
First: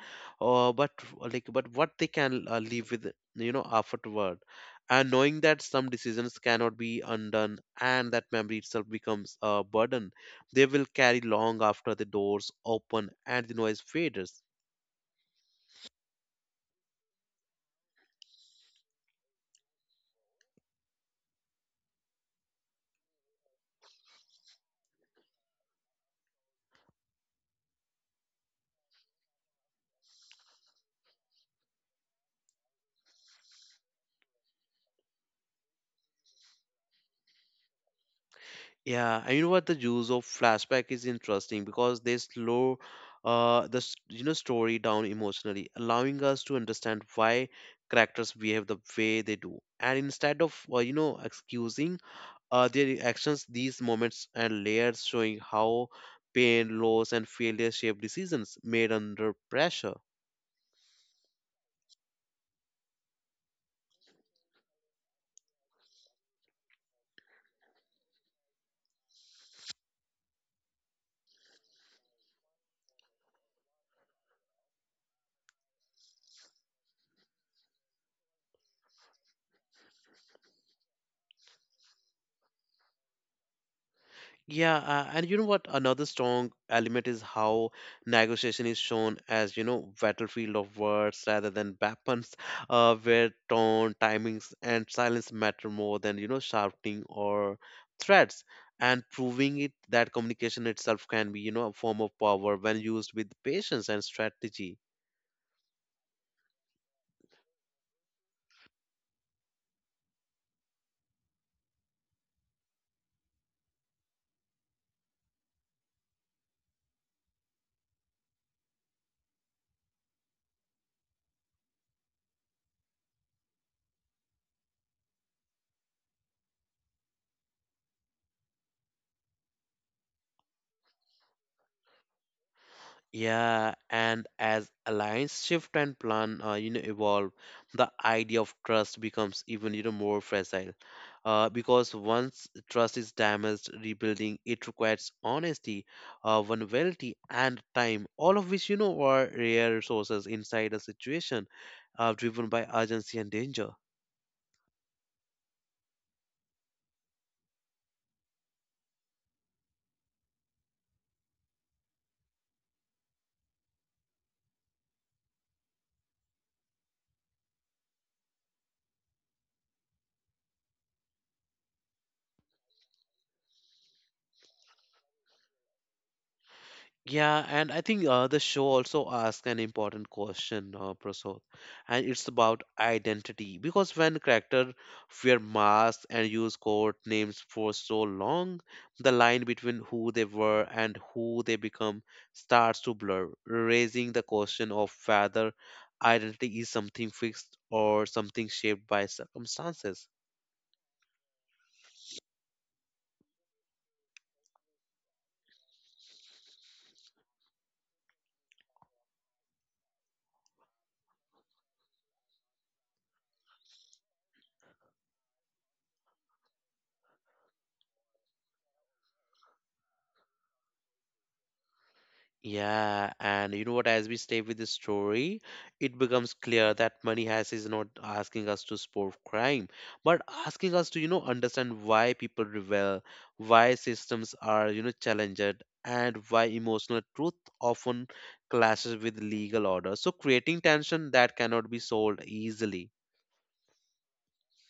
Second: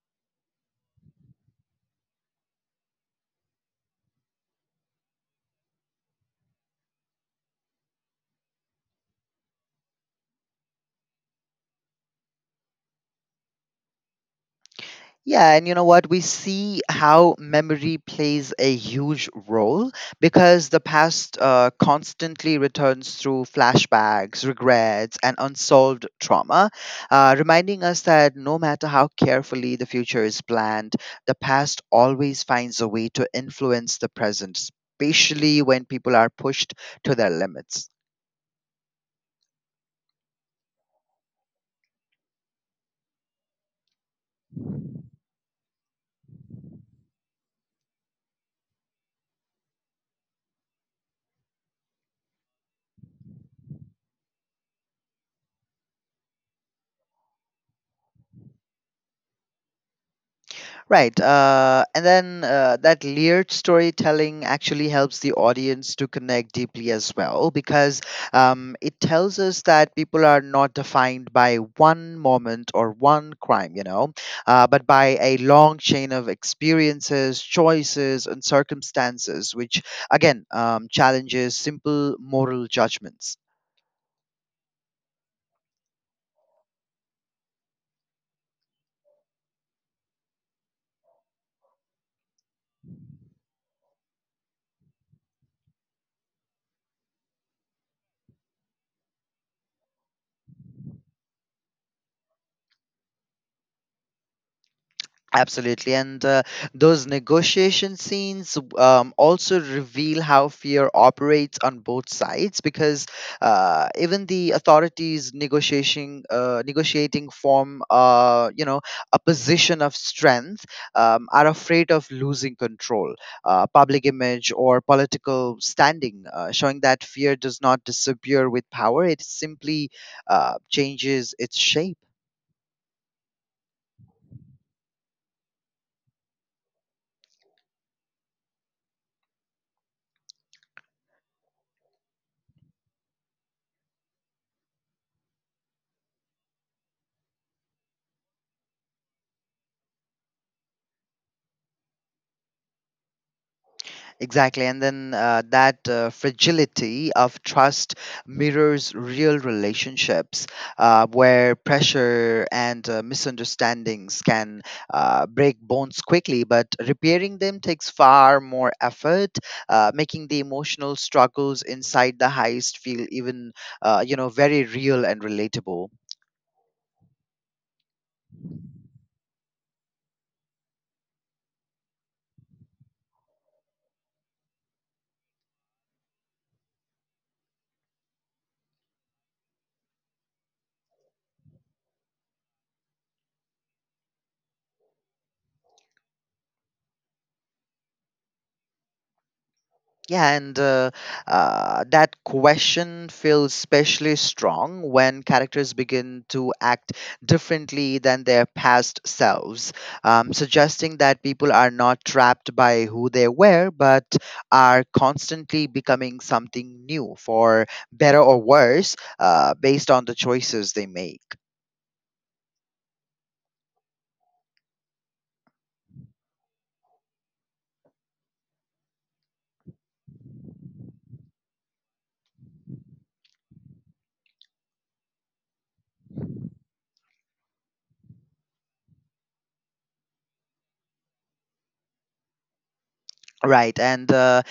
[SPEAKER 1] uh, but but what they can, live with, you know, afterward, and knowing that some decisions cannot be undone, and that memory itself becomes a burden they will carry long after the doors open and the noise fades.
[SPEAKER 2] Yeah, and you know what? We see how memory plays a huge role because the past constantly returns through flashbacks, regrets, and unsolved trauma, reminding us that no matter how carefully the future is planned, the past always finds a way to influence the present, especially when people are pushed to their limits.
[SPEAKER 1] Yeah, and you know what? The use of flashback is interesting, because they slow you know, story down emotionally, allowing us to understand why characters behave the way they do. And instead of, you know, excusing their actions, these moments and layers showing how pain, loss, and failure shape decisions made under pressure.
[SPEAKER 2] Right. And then That layered storytelling actually helps the audience to connect deeply as well because it tells us that people are not defined by one moment or one crime, you know, but by a long chain of experiences, choices, and circumstances, which again challenges simple moral judgments.
[SPEAKER 1] Yeah, and you know what? Another strong element is how negotiation is shown as, you know, battlefield of words rather than weapons, where tone, timings, and silence matter more than, you know, shouting or threats. And proving it that communication itself can be, you know, a form of power when used with patience and strategy.
[SPEAKER 2] Absolutely. And those negotiation scenes also reveal how fear operates on both sides because even the authorities negotiating form, a position of strength are afraid of losing control, public image or political standing, showing that fear does not disappear with power. It simply changes its shape.
[SPEAKER 1] Yeah, and as alliance shift and plan, you know, evolve, the idea of trust becomes even, you know, more fragile. Because once trust is damaged, rebuilding it requires honesty, vulnerability, and time, all of which, you know, are rare resources inside a situation, driven by urgency and danger.
[SPEAKER 2] Exactly. And then that fragility of trust mirrors real relationships where pressure and misunderstandings can break bonds quickly, but repairing them takes far more effort, making the emotional struggles inside the heist feel even, very real and relatable.
[SPEAKER 1] Yeah, and I think the show also asks an important question, Prasad, and it's about identity. Because when characters wear masks and use code names for so long, the line between who they were and who they become starts to blur, raising the question of whether identity is something fixed or something shaped by circumstances.
[SPEAKER 2] Yeah, and that question feels especially strong when characters begin to act differently than their past selves, suggesting that people are not trapped by who they were, but are constantly becoming something new, for better or worse, based on the choices they make.
[SPEAKER 1] Yeah, and you know what? As we stay with the story, it becomes clear that Money Heist is not asking us to support crime, but asking us to, understand why people rebel, why systems are, challenged, and why emotional truth often clashes with legal order. So creating tension that cannot be solved easily.
[SPEAKER 2] Right, and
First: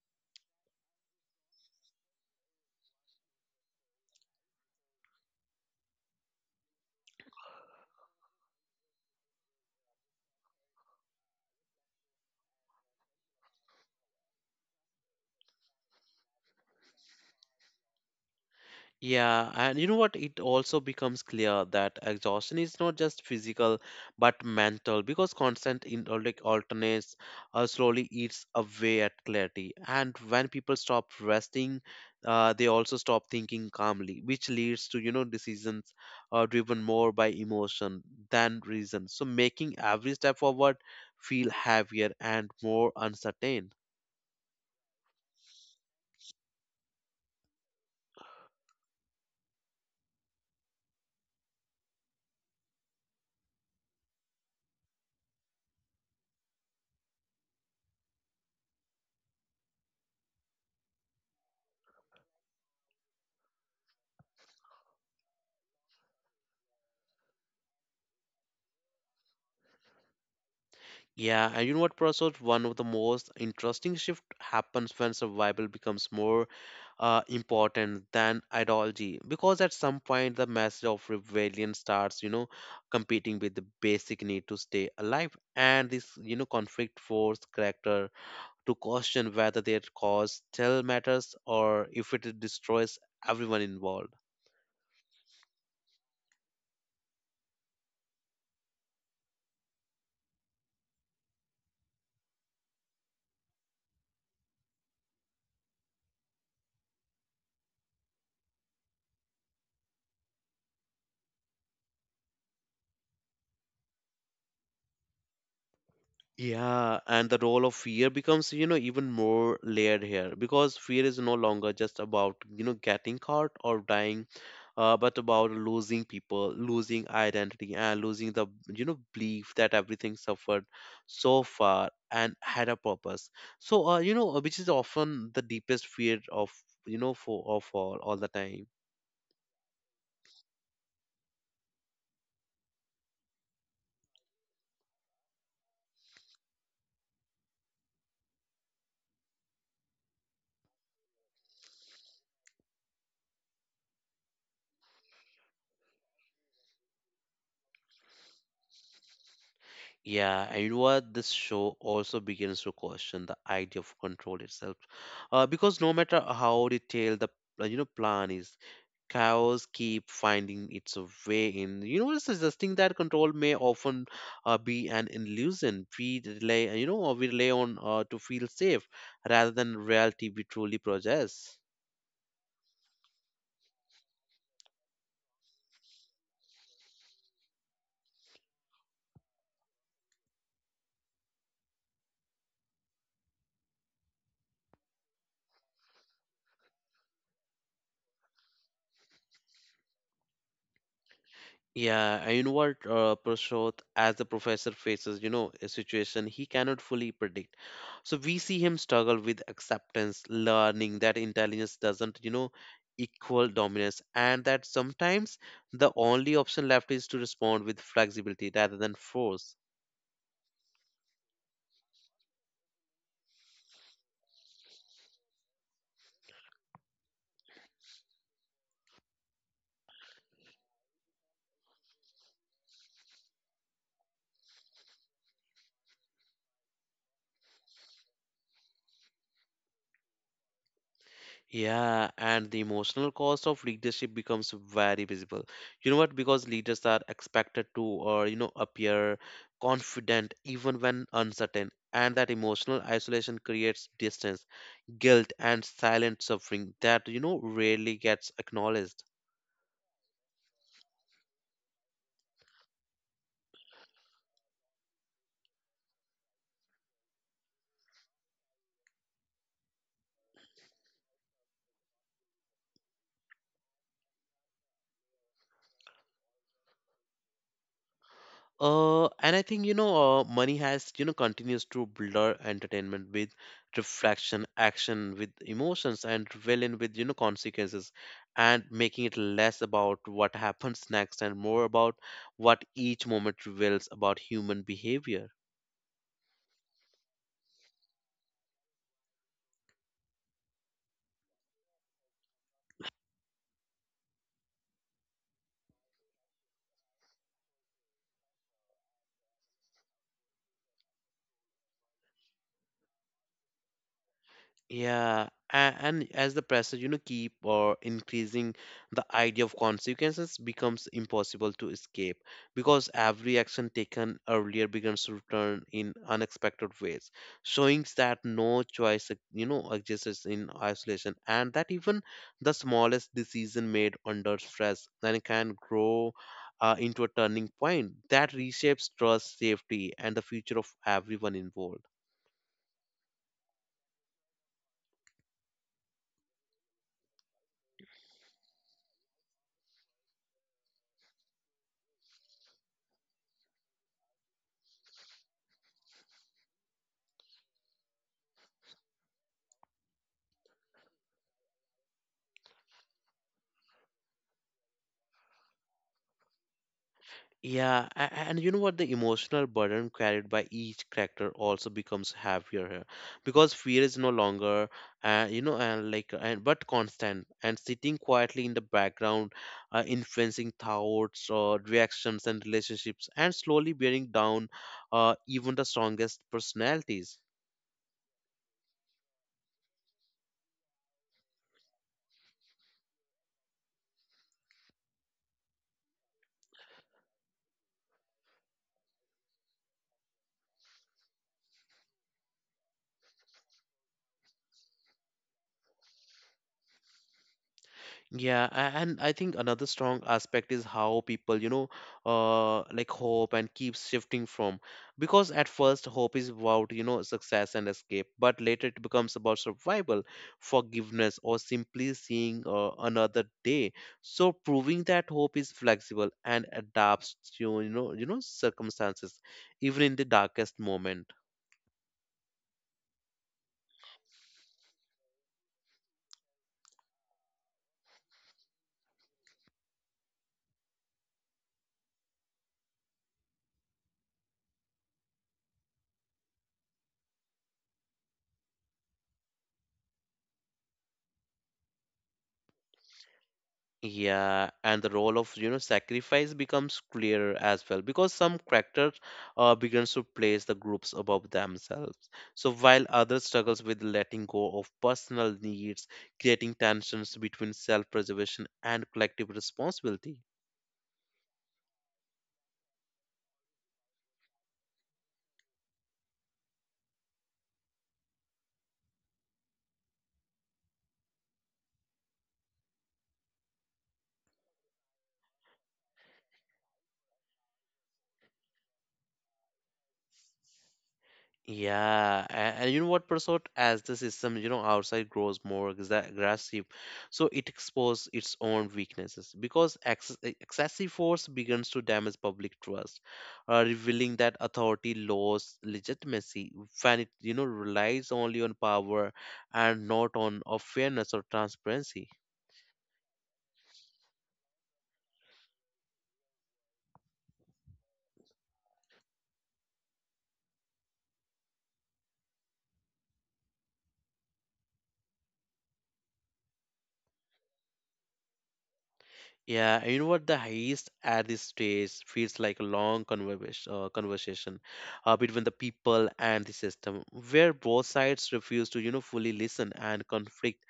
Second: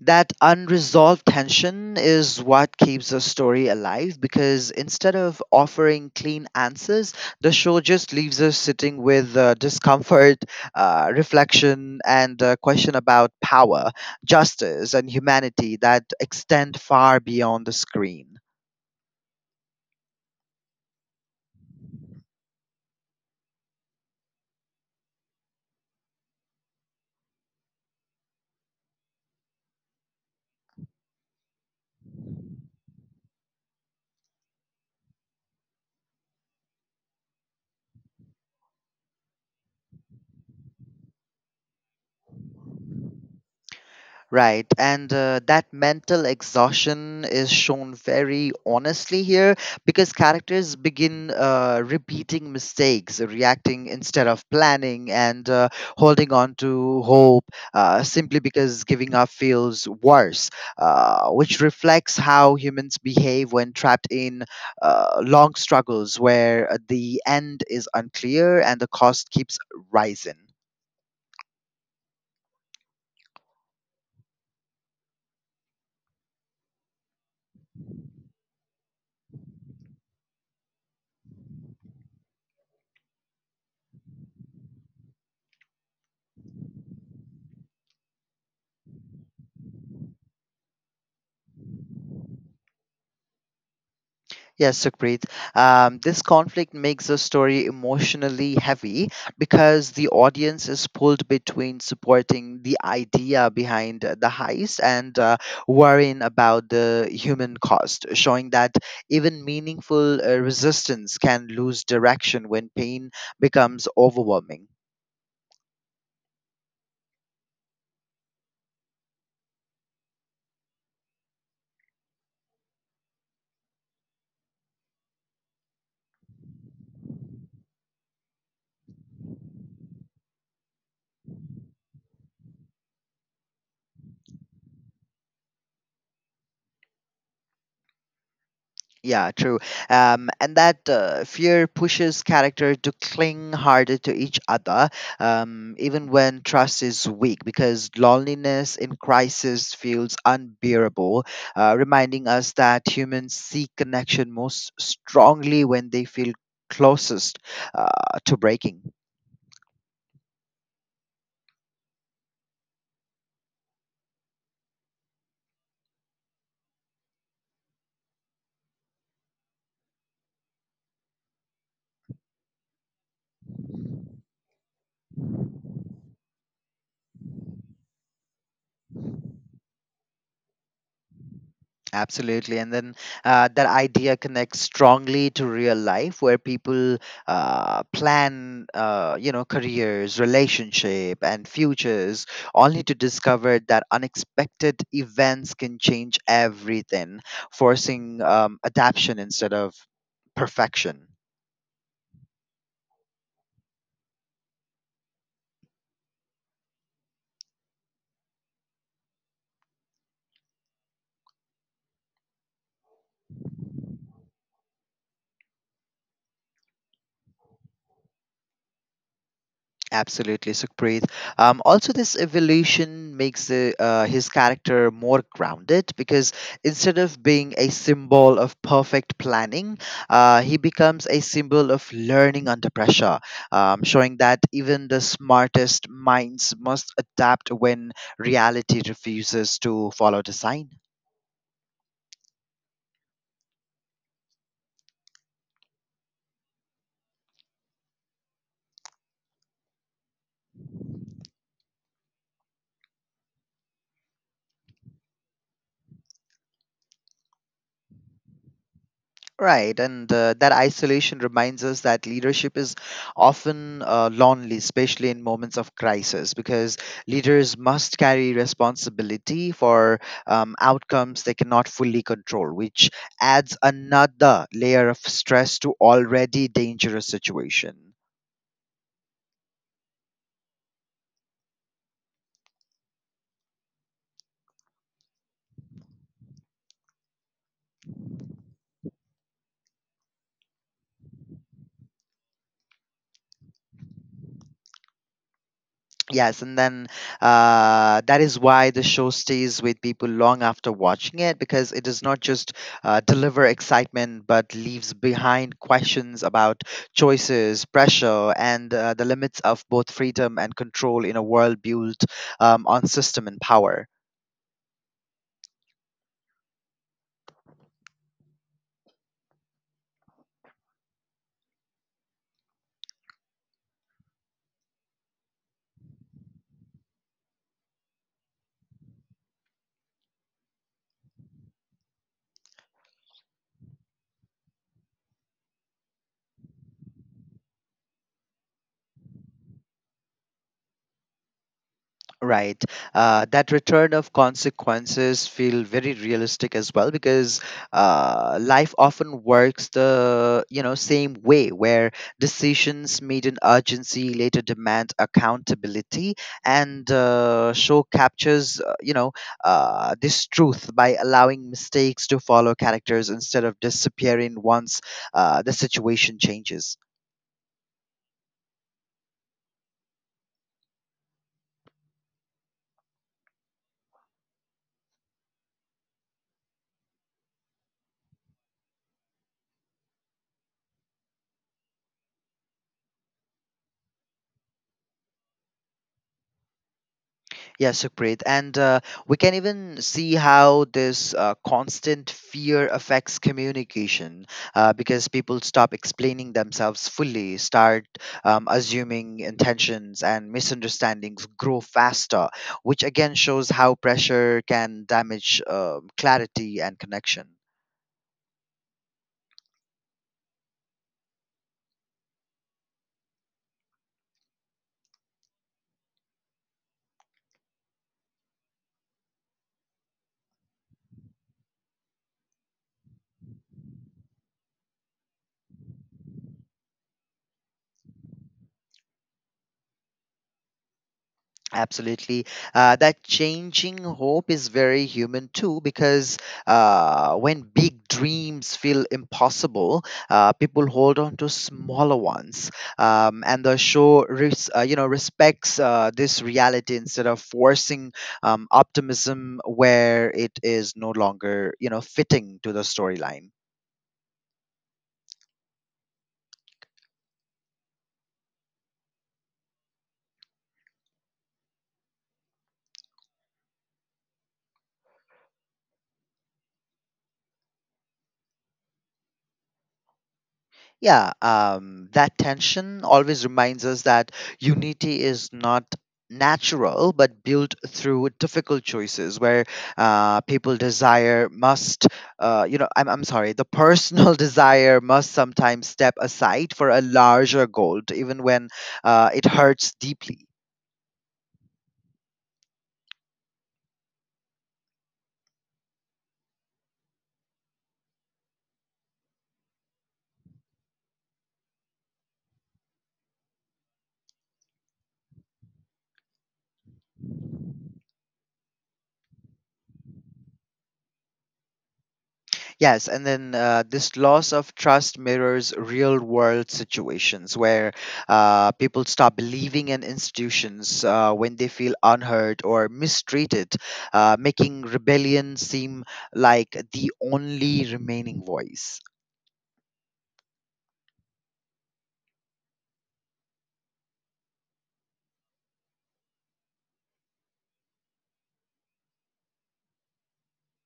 [SPEAKER 2] that unresolved tension is what keeps the story alive because instead of offering clean answers, the show just leaves us sitting with discomfort, reflection, and a question about power, justice, and humanity that extend far beyond the screen.
[SPEAKER 1] Yeah, and you know what? It also becomes clear that exhaustion is not just physical but mental because constant in like alternates slowly eats away at clarity. And when people stop resting, they also stop thinking calmly, which leads to decisions driven more by emotion than reason. So making every step forward feel heavier and more uncertain.
[SPEAKER 2] Right, and that mental exhaustion is shown very honestly here because characters begin repeating mistakes, reacting instead of planning, and holding on to hope simply because giving up feels worse, which reflects how humans behave when trapped in long struggles where the end is unclear and the cost keeps rising.
[SPEAKER 1] Yeah, and you know what, Prasad? One of the most interesting shift happens when survival becomes more important than ideology, because at some point the message of rebellion starts, competing with the basic need to stay alive, and this, conflict forced character to question whether their cause still matters or if it destroys everyone involved.
[SPEAKER 2] Yes, Sukhpreet. This conflict makes the story emotionally heavy because the audience is pulled between supporting the idea behind the heist and worrying about the human cost, showing that even meaningful resistance can lose direction when pain becomes overwhelming.
[SPEAKER 1] Yeah, and the role of fear becomes, even more layered here because fear is no longer just about, getting caught or dying, but about losing people, losing identity, and losing the, belief that everything suffered so far and had a purpose. So, which is often the deepest fear of, for of all the time.
[SPEAKER 2] Yeah, true. And that Fear pushes character to cling harder to each other, even when trust is weak, because loneliness in crisis feels unbearable, reminding us that humans seek connection most strongly when they feel closest uh, to breaking.
[SPEAKER 1] Yeah, and you know what, this show also begins to question the idea of control itself, because no matter how detailed the plan is, chaos keep finding its way in. You know, suggesting that control may often be an illusion. We rely, you know, we rely on to feel safe rather than reality we truly possess.
[SPEAKER 2] Absolutely. And then that idea connects strongly to real life where people plan careers, relationship and futures only to discover that unexpected events can change everything, forcing adaption instead of perfection.
[SPEAKER 1] Yeah, and you know what, Prashant, as the professor faces, a situation he cannot fully predict. So we see him struggle with acceptance, learning that intelligence doesn't, equal dominance, and that sometimes the only option left is to respond with flexibility rather than force.
[SPEAKER 2] Absolutely, Sukhpreet. Also, this evolution makes his character more grounded because instead of being a symbol of perfect planning, he becomes a symbol of learning under pressure, showing that even the smartest minds must adapt when reality refuses to follow the sign.
[SPEAKER 1] Yeah, and the emotional cost of leadership becomes very visible. You know what? Because leaders are expected to, or you know, appear confident even when uncertain, and that emotional isolation creates distance, guilt, and silent suffering that rarely gets acknowledged.
[SPEAKER 2] Right, and that isolation reminds us that leadership is often lonely, especially in moments of crisis, because leaders must carry responsibility for outcomes they cannot fully control, which adds another layer of stress to already dangerous situation.
[SPEAKER 1] And I think you know, money has continues to blur entertainment with reflection, action with emotions, and villain with consequences, and making it less about what happens next and more about what each moment reveals about human behavior.
[SPEAKER 2] Yes, and then that is why the show stays with people long after watching it because it does not just deliver excitement but leaves behind questions about choices, pressure, and the limits of both freedom and control in a world built on system and power.
[SPEAKER 1] Yeah, and as the pressure, keep or increasing, the idea of consequences becomes impossible to escape because every action taken earlier begins to return in unexpected ways, showing that no choice, exists in isolation, and that even the smallest decision made under stress then can grow into a turning point that reshapes trust, safety, and the future of everyone involved.
[SPEAKER 2] Right. That return of consequences feel very realistic as well because life often works the you know same way where decisions made in urgency later demand accountability and show captures this truth by allowing mistakes to follow characters instead of disappearing once the situation changes.
[SPEAKER 1] Yeah, and you know what? The emotional burden carried by each character also becomes heavier here, because fear is no longer, you know, and like, and but constant and sitting quietly in the background, influencing thoughts or reactions and relationships, and slowly bearing down, even the strongest personalities.
[SPEAKER 2] Yeah, Supreet. And We can even see how this constant fear affects communication because people stop explaining themselves fully, start assuming intentions, and misunderstandings grow faster, which again shows how pressure can damage clarity and connection.
[SPEAKER 1] Yeah, and I think another strong aspect is how people, like hope and keep shifting from. Because at first, hope is about, success and escape, but later it becomes about survival, forgiveness, or simply seeing another day. So proving that hope is flexible and adapts to, circumstances, even in the darkest moment.
[SPEAKER 2] Absolutely. That changing hope is very human too, because when big dreams feel impossible, people hold on to smaller ones. And the show, you know, respects this reality instead of forcing optimism where it is no longer, you know, fitting to the storyline.
[SPEAKER 1] Yeah, and the role of sacrifice becomes clearer as well because some characters begins to place the groups above themselves. So while others struggles with letting go of personal needs, creating tensions between self-preservation and collective responsibility.
[SPEAKER 2] Yeah, that tension always reminds us that unity is not natural but built through difficult choices where people desire must you know I'm sorry the personal desire must sometimes step aside for a larger goal even when it hurts deeply.
[SPEAKER 1] Yeah, and, you know what, Prasad? As the system, outside grows more aggressive, so it exposes its own weaknesses because excessive force begins to damage public trust, revealing that authority lost legitimacy when it, relies only on power and not on of fairness or transparency.
[SPEAKER 2] Yes, and then this loss of trust mirrors real world situations where people stop believing in institutions when they feel unheard or mistreated, making rebellion seem like the only remaining voice.
[SPEAKER 1] Yeah, and you know what? The heist at this stage feels like a long conversation, between the people and the system, where both sides refuse to, fully listen, and conflict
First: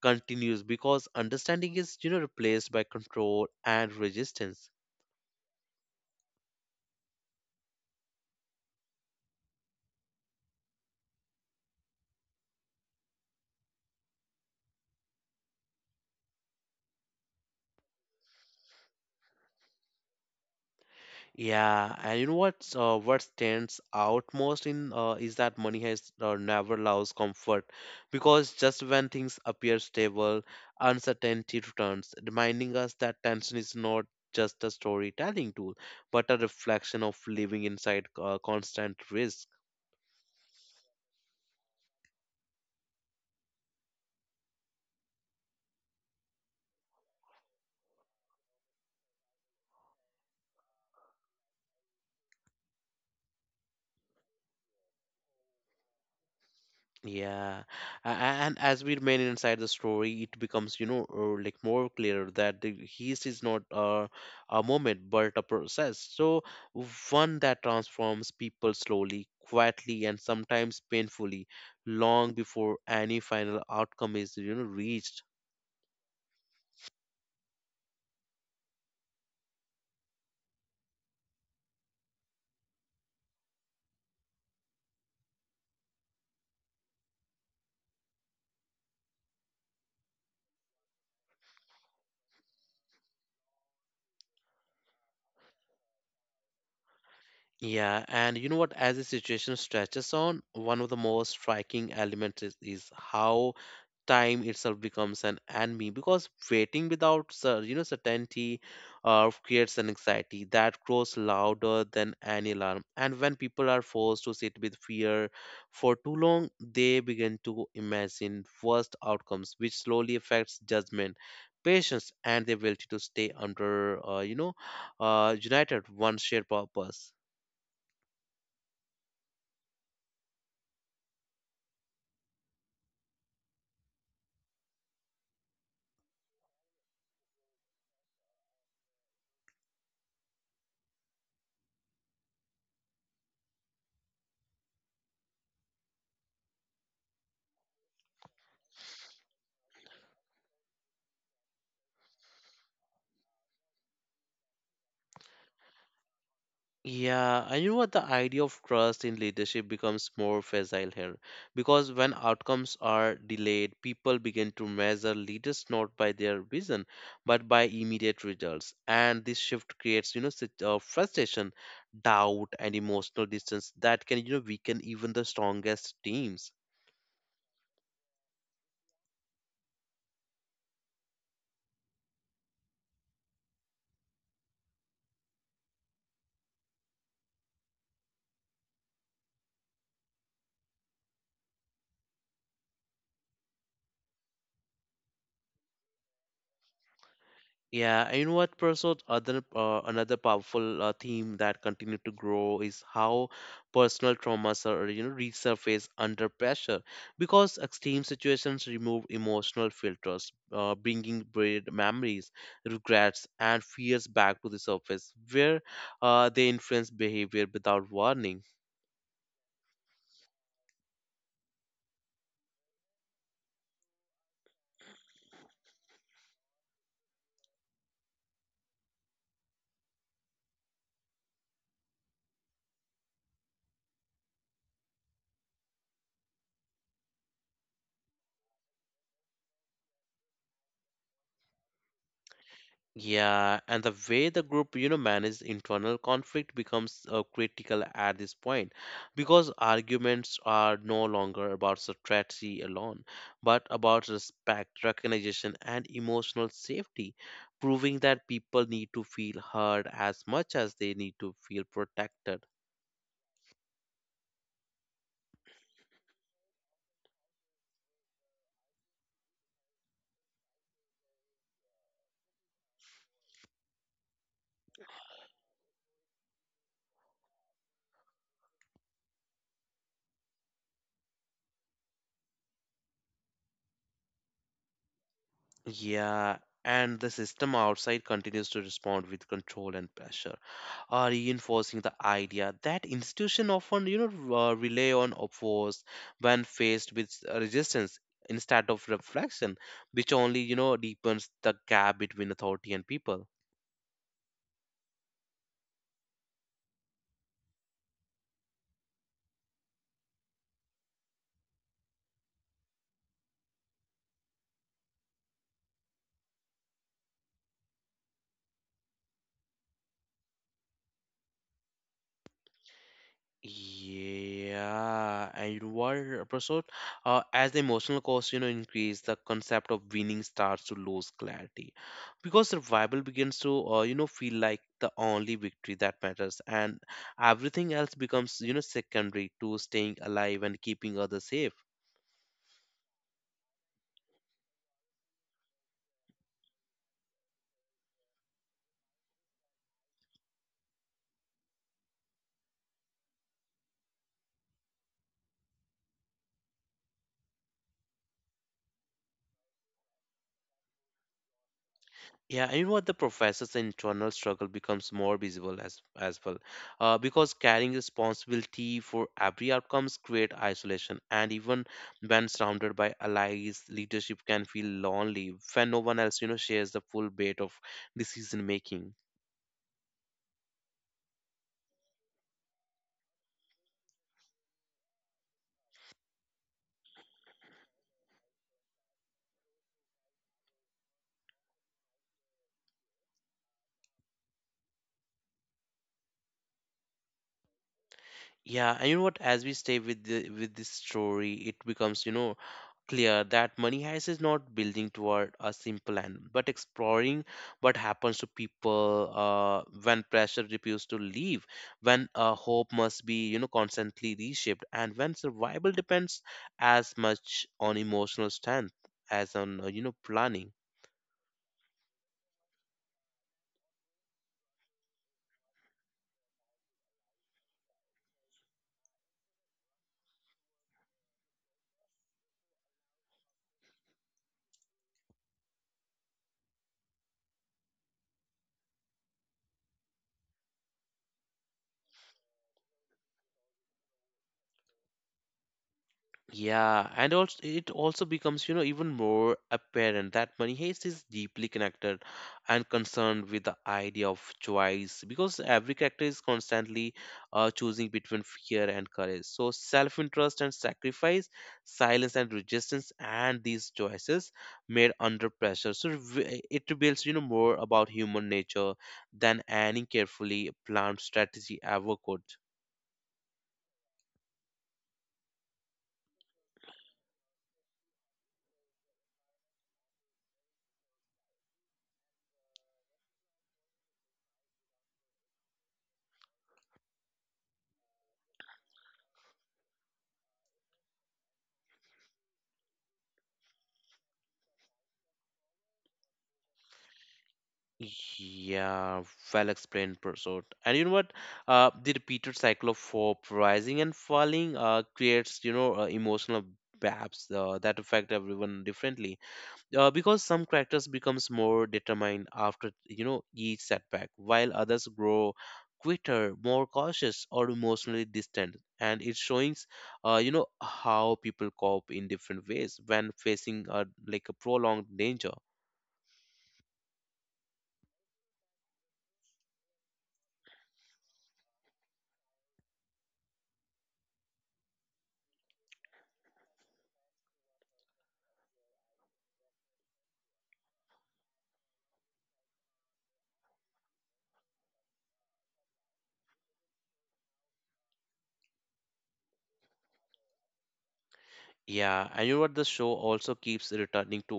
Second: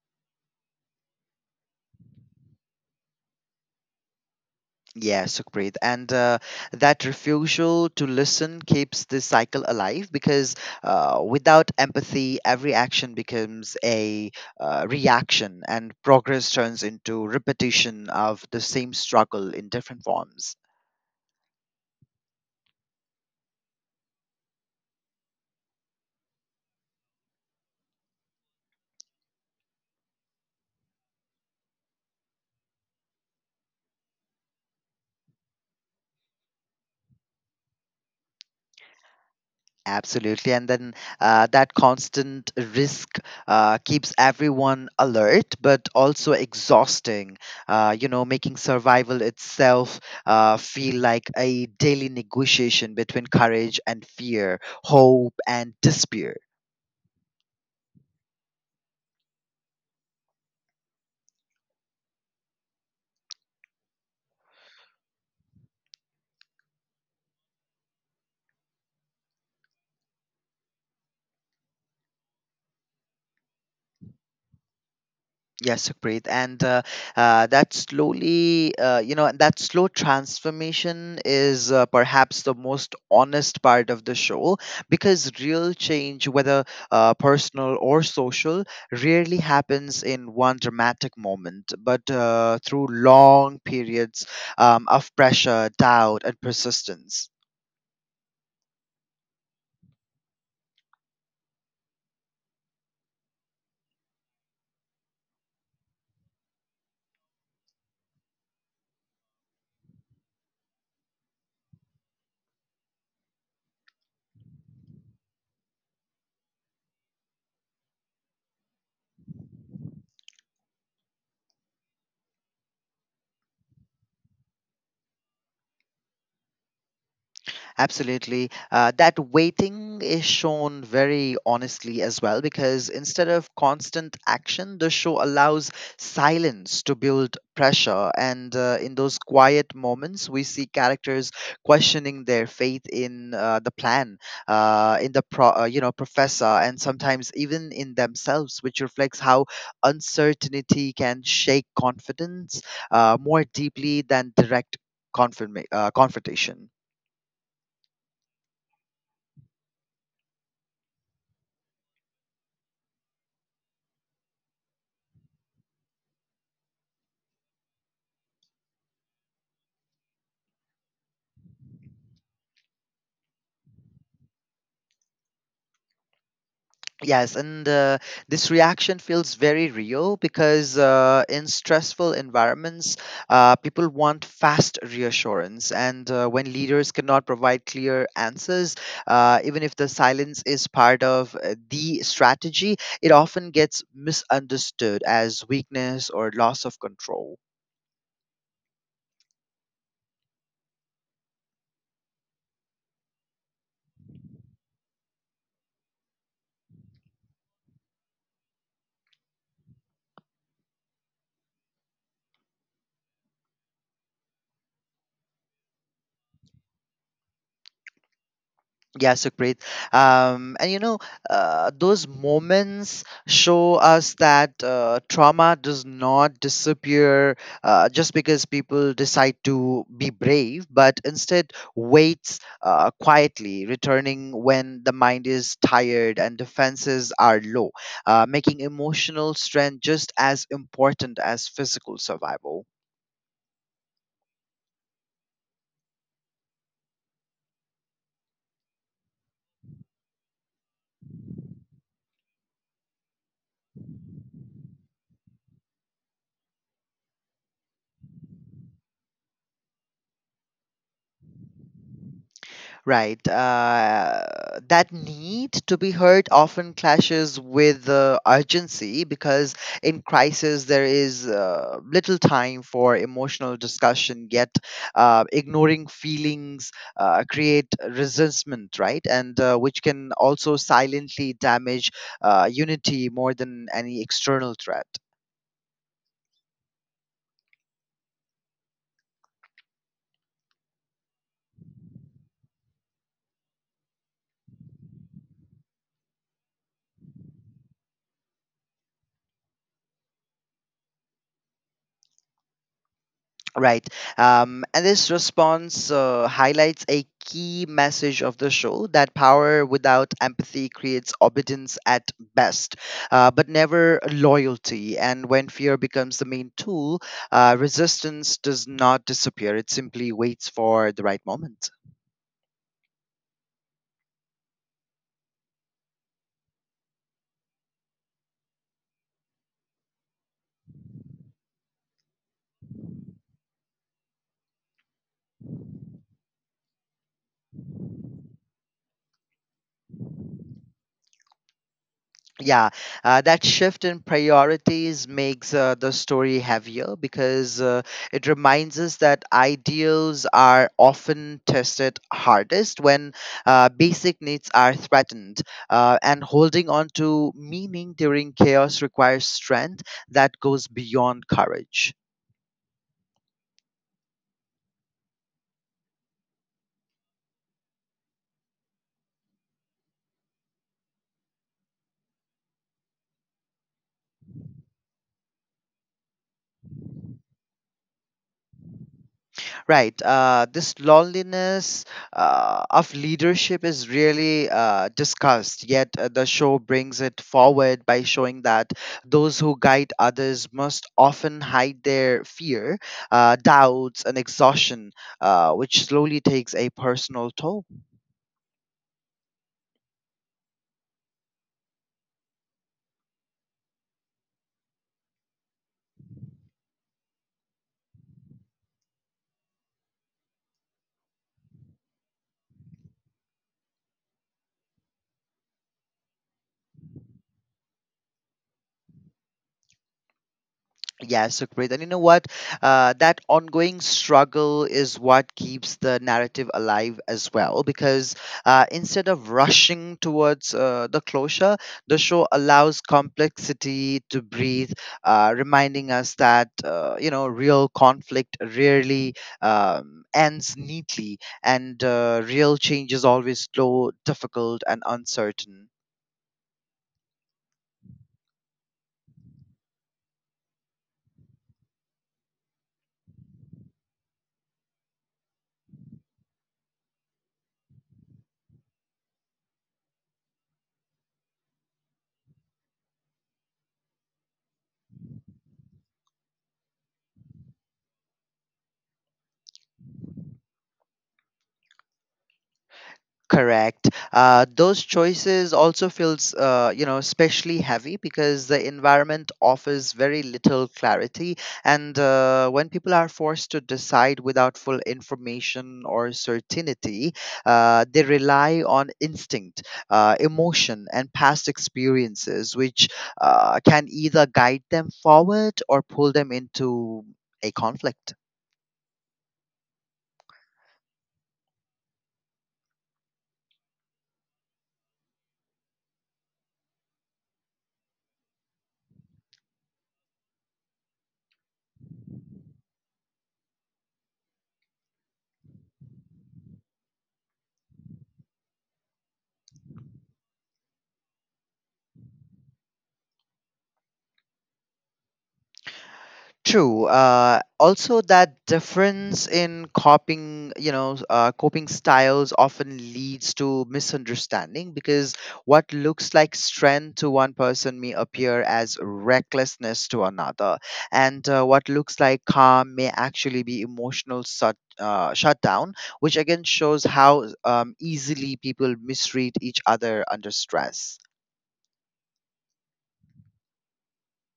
[SPEAKER 1] continues because understanding is, replaced by control and resistance.
[SPEAKER 2] Yeah, Sukhpreet. And That refusal to listen keeps this cycle alive because without empathy, every action becomes a reaction and progress turns into repetition of the same struggle in different forms.
[SPEAKER 1] Yeah, and what stands out most in is that money has never allows comfort, because just when things appear stable, uncertainty returns, reminding us that tension is not just a storytelling tool, but a reflection of living inside constant risk.
[SPEAKER 2] Absolutely. And then that constant risk keeps everyone alert, but also exhausting, you know, making survival itself feel like a daily negotiation between courage and fear, hope and despair.
[SPEAKER 1] Yeah, A- a- and as we remain inside the story, it becomes, like more clear that the heist is not a moment but a process. So, one that transforms people slowly, quietly, and sometimes painfully, long before any final outcome is, reached.
[SPEAKER 2] Yes, Sukrit, and that you know, that slow transformation is perhaps the most honest part of the show because real change, whether personal or social, rarely happens in one dramatic moment, but through long periods of pressure, doubt, and persistence.
[SPEAKER 1] Yeah, and you know what? As the situation stretches on, one of the most striking elements is how time itself becomes an enemy because waiting without certainty creates an anxiety that grows louder than any alarm, and when people are forced to sit with fear for too long, they begin to imagine worst outcomes, which slowly affects judgment, patience, and the ability to stay under, uh, you know united one shared purpose.
[SPEAKER 2] Absolutely. That waiting is shown very honestly as well because instead of constant action, the show allows silence to build pressure. And In those quiet moments, we see characters questioning their faith in the plan, you know, professor, and sometimes even in themselves, which reflects how uncertainty can shake confidence more deeply than direct confrontation.
[SPEAKER 1] Yeah, and you know what? The idea of trust in leadership becomes more fragile here because when outcomes are delayed, people begin to measure leaders not by their vision but by immediate results. And this shift creates, frustration, doubt, and emotional distance that can, weaken even the strongest teams.
[SPEAKER 2] Yes, and this reaction feels very real because in stressful environments, people want fast reassurance. And When leaders cannot provide clear answers, even if the silence is part of the strategy, it often gets misunderstood as weakness or loss of control.
[SPEAKER 1] Yeah, and you know what, Prasad? Other Another powerful theme that continued to grow is how personal traumas are resurface under pressure because extreme situations remove emotional filters, bringing buried memories, regrets, and fears back to the surface, where they influence behavior without warning.
[SPEAKER 2] Yeah, so great. And you know, those moments show us that trauma does not disappear just because people decide to be brave, but instead waits quietly, returning when the mind is tired and defenses are low, making emotional strength just as important as physical survival.
[SPEAKER 1] Yeah, and the way the group, managed internal conflict becomes critical at this point because arguments are no longer about strategy alone, but about respect, recognition, and emotional safety, proving that people need to feel heard as much as they need to feel protected.
[SPEAKER 2] Right. That need to be heard often clashes with urgency because in crisis there is little time for emotional discussion, yet ignoring feelings create resentment, right? And Which can also silently damage unity more than any external threat.
[SPEAKER 1] Yeah, and the system outside continues to respond with control and pressure, reinforcing the idea that institution often, rely on force when faced with resistance instead of reflection, which only, deepens the gap between authority and people.
[SPEAKER 2] Right. And this response highlights a key message of the show that power without empathy creates obedience at best, but never loyalty. And when fear becomes the main tool, resistance does not disappear, it simply waits for the right moment.
[SPEAKER 1] Yeah, and you episode as the emotional cost increase, the concept of winning starts to lose clarity because survival begins to feel like the only victory that matters, and everything else becomes secondary to staying alive and keeping others safe.
[SPEAKER 2] Yeah, that shift in priorities makes the story heavier because it reminds us that ideals are often tested hardest when basic needs are threatened and holding on to meaning during chaos requires strength that goes beyond courage.
[SPEAKER 1] Yeah, and you know what? The professor's internal struggle becomes more visible as well, because carrying responsibility for every outcomes create isolation, and even when surrounded by allies, leadership can feel lonely when no one else, shares the full weight of decision making.
[SPEAKER 2] Right. This loneliness of leadership is really discussed, yet the show brings it forward by showing that those who guide others must often hide their fear, doubts, and exhaustion, which slowly takes a personal toll.
[SPEAKER 1] Yeah, and you know what? As we stay with the with this story, it becomes, clear that money heist is not building toward a simple end, but exploring what happens to people when pressure refuses to leave, when hope must be, constantly reshaped, and when survival depends as much on emotional strength as on, planning.
[SPEAKER 2] Yeah, Sukrit. And you know what? That ongoing struggle is what keeps the narrative alive as well, because instead of rushing towards the closure, the show allows complexity to breathe, reminding us that, you know, real conflict rarely ends neatly, and real change is always slow, difficult, and uncertain.
[SPEAKER 1] Yeah, and also it also becomes, even more apparent that money heist is deeply connected and concerned with the idea of choice because every character is constantly choosing between fear and courage. So self-interest and sacrifice, silence and resistance, and these choices made under pressure. So it reveals, more about human nature than any carefully planned strategy ever could.
[SPEAKER 2] Correct. Those choices also feels, you know, especially heavy because the environment offers very little clarity, and when people are forced to decide without full information or certainty, they rely on instinct, emotion, and past experiences, which can either guide them forward or pull them into a conflict.
[SPEAKER 1] Yeah, well explained, Prasad. And you know what? The repeated cycle of hope, rising and falling, creates emotional baps that affect everyone differently. Because some characters becomes more determined after each setback, while others grow quitter, more cautious, or emotionally distant. And it shows, how people cope in different ways when facing like a prolonged danger.
[SPEAKER 2] True. Also, that difference in coping, coping styles often leads to misunderstanding because what looks like strength to one person may appear as recklessness to another, and what looks like calm may actually be emotional shutdown, which again shows how easily people misread each other under stress.
[SPEAKER 1] Yeah, and you know what? The show also keeps returning to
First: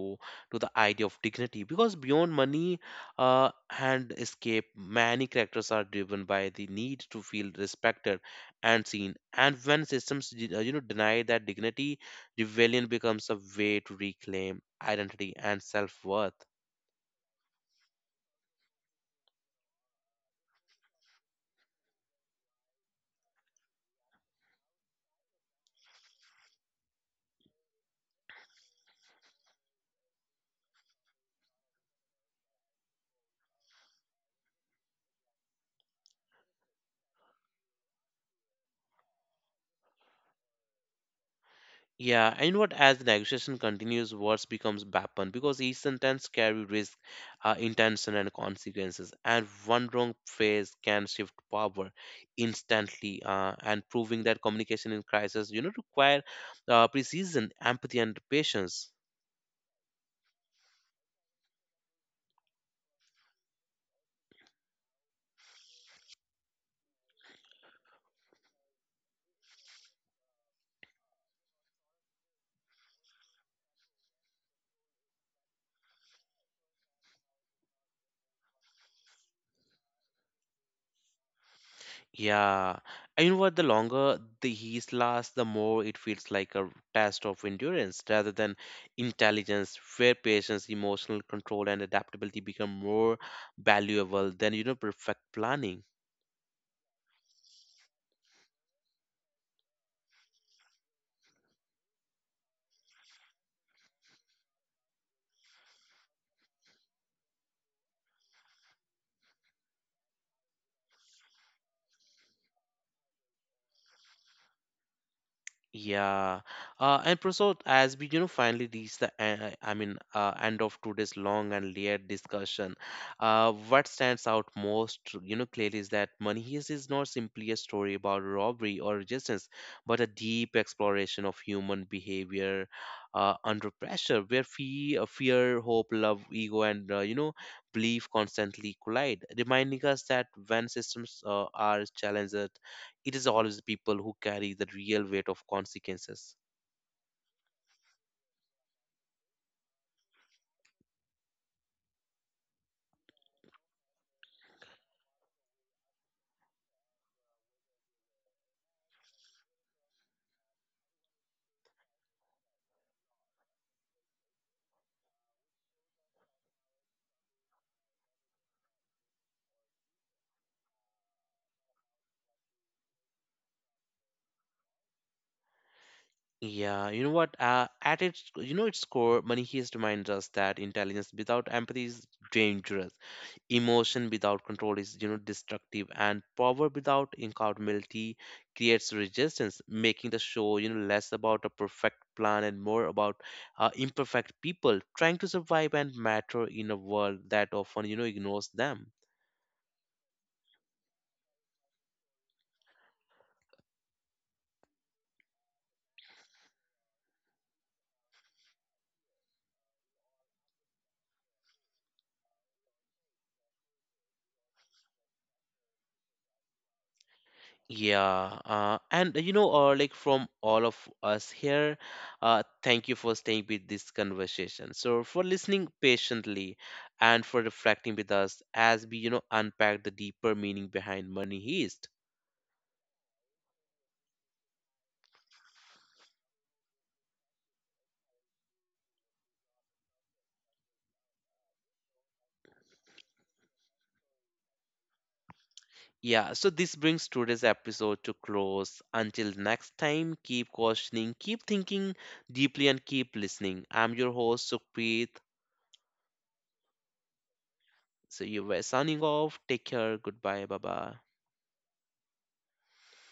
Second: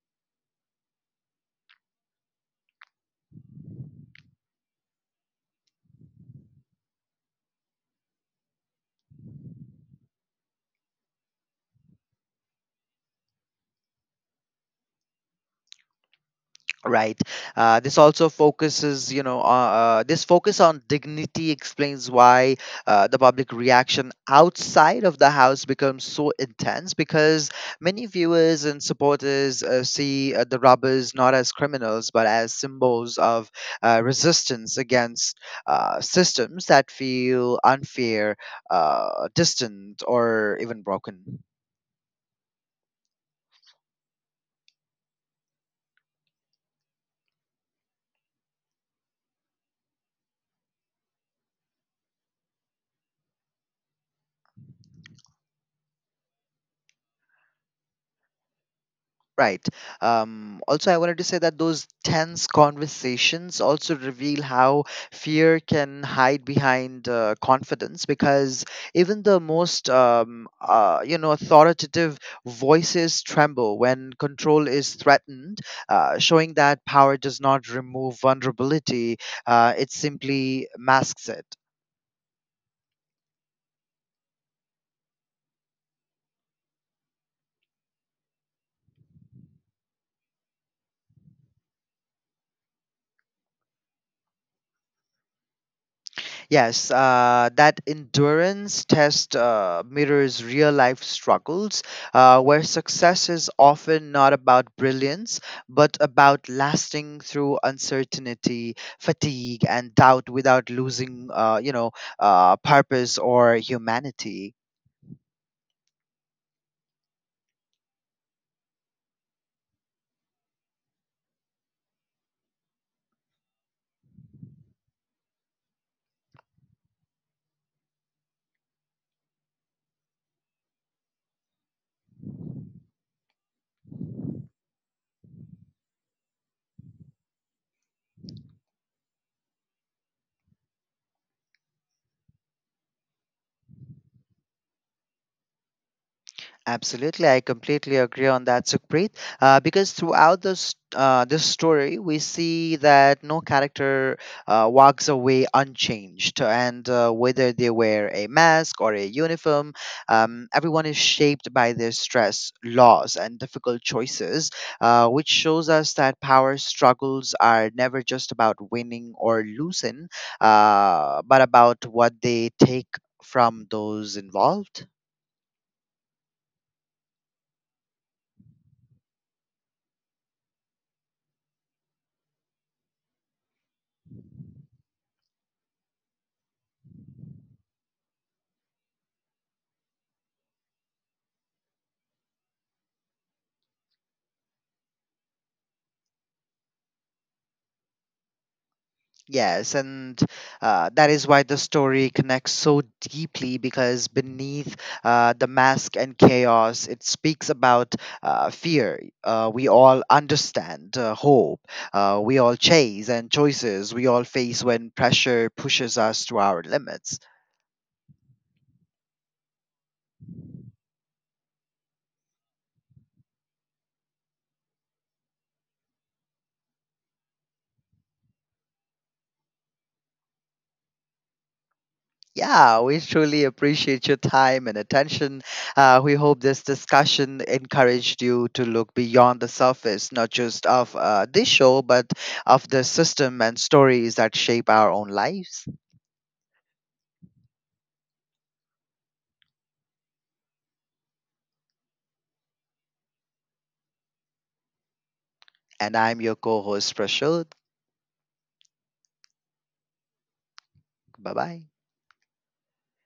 [SPEAKER 1] the idea of dignity because beyond money uh, and escape, many characters are driven by the need to feel respected and seen. And when systems, deny that dignity, rebellion becomes a way to reclaim identity and self-worth.
[SPEAKER 2] Right. This also focuses, you know, This focus on dignity explains why the public reaction outside of the house becomes so intense because many viewers and supporters see the robbers not as criminals but as symbols of resistance against systems that feel unfair, distant, or even broken.
[SPEAKER 1] Yeah, and what as the negotiation continues, words becomes weapon because each sentence carry risk, intention, and consequences. And one wrong phrase can shift power instantly, and proving that communication in crisis, require precision, empathy, and patience.
[SPEAKER 2] Right. Also, I wanted to say that those tense conversations also reveal how fear can hide behind confidence because even the most, you know, authoritative voices tremble when control is threatened, showing that power does not remove vulnerability, it simply masks it.
[SPEAKER 1] Yeah, and you know what? The longer the heat lasts, the more it feels like a test of endurance rather than intelligence, where patience, emotional control, and adaptability become more valuable than perfect planning.
[SPEAKER 2] Yes, that endurance test mirrors real life struggles where success is often not about brilliance, but about lasting through uncertainty, fatigue, and doubt without losing, purpose or humanity.
[SPEAKER 1] Yeah, and Prasad, as we finally reach the end of today's long and layered discussion, what stands out most, clearly is that Money Heist is not simply a story about robbery or resistance, but a deep exploration of human behavior under pressure, where fear, hope, love, ego, and belief constantly collide, reminding us that when systems are challenged, it is always the people who carry the real weight of consequences.
[SPEAKER 2] Absolutely, I completely agree on that, Sukhpreet. Because throughout this story, we see that no character walks away unchanged, and whether they wear a mask or a uniform, everyone is shaped by their stress, loss, and difficult choices, which shows us that power struggles are never just about winning or losing, but about what they take from those involved.
[SPEAKER 1] Yeah, you know what? At its, its core, Money Heist reminds us that intelligence without empathy is dangerous. Emotion without control is, destructive, and power without accountability creates resistance, making the show, less about a perfect plan and more about imperfect people trying to survive and matter in a world that often, ignores them.
[SPEAKER 2] Yes, and that is why the story connects so deeply because beneath the mask and chaos, it speaks about fear. We all understand hope. We all chase and choices we all face when pressure pushes us to our limits.
[SPEAKER 1] Yeah, and you know, like from all of us here, thank you for staying with this conversation. So, for listening patiently and for reflecting with us as we, unpack the deeper meaning behind Money Heist.
[SPEAKER 2] Yeah, we truly appreciate your time and attention. We hope this discussion encouraged you to look beyond the surface, not just of this show, but of the system and stories that shape our own lives.
[SPEAKER 1] Yeah, so this brings today's episode to close. Until next time, keep questioning, keep thinking deeply, and keep listening. I'm your host, Sukhpreet.
[SPEAKER 2] And I'm your co host, Prashod.
[SPEAKER 1] So, you were signing off. Take care. Goodbye. Bye bye.
[SPEAKER 2] Bye bye.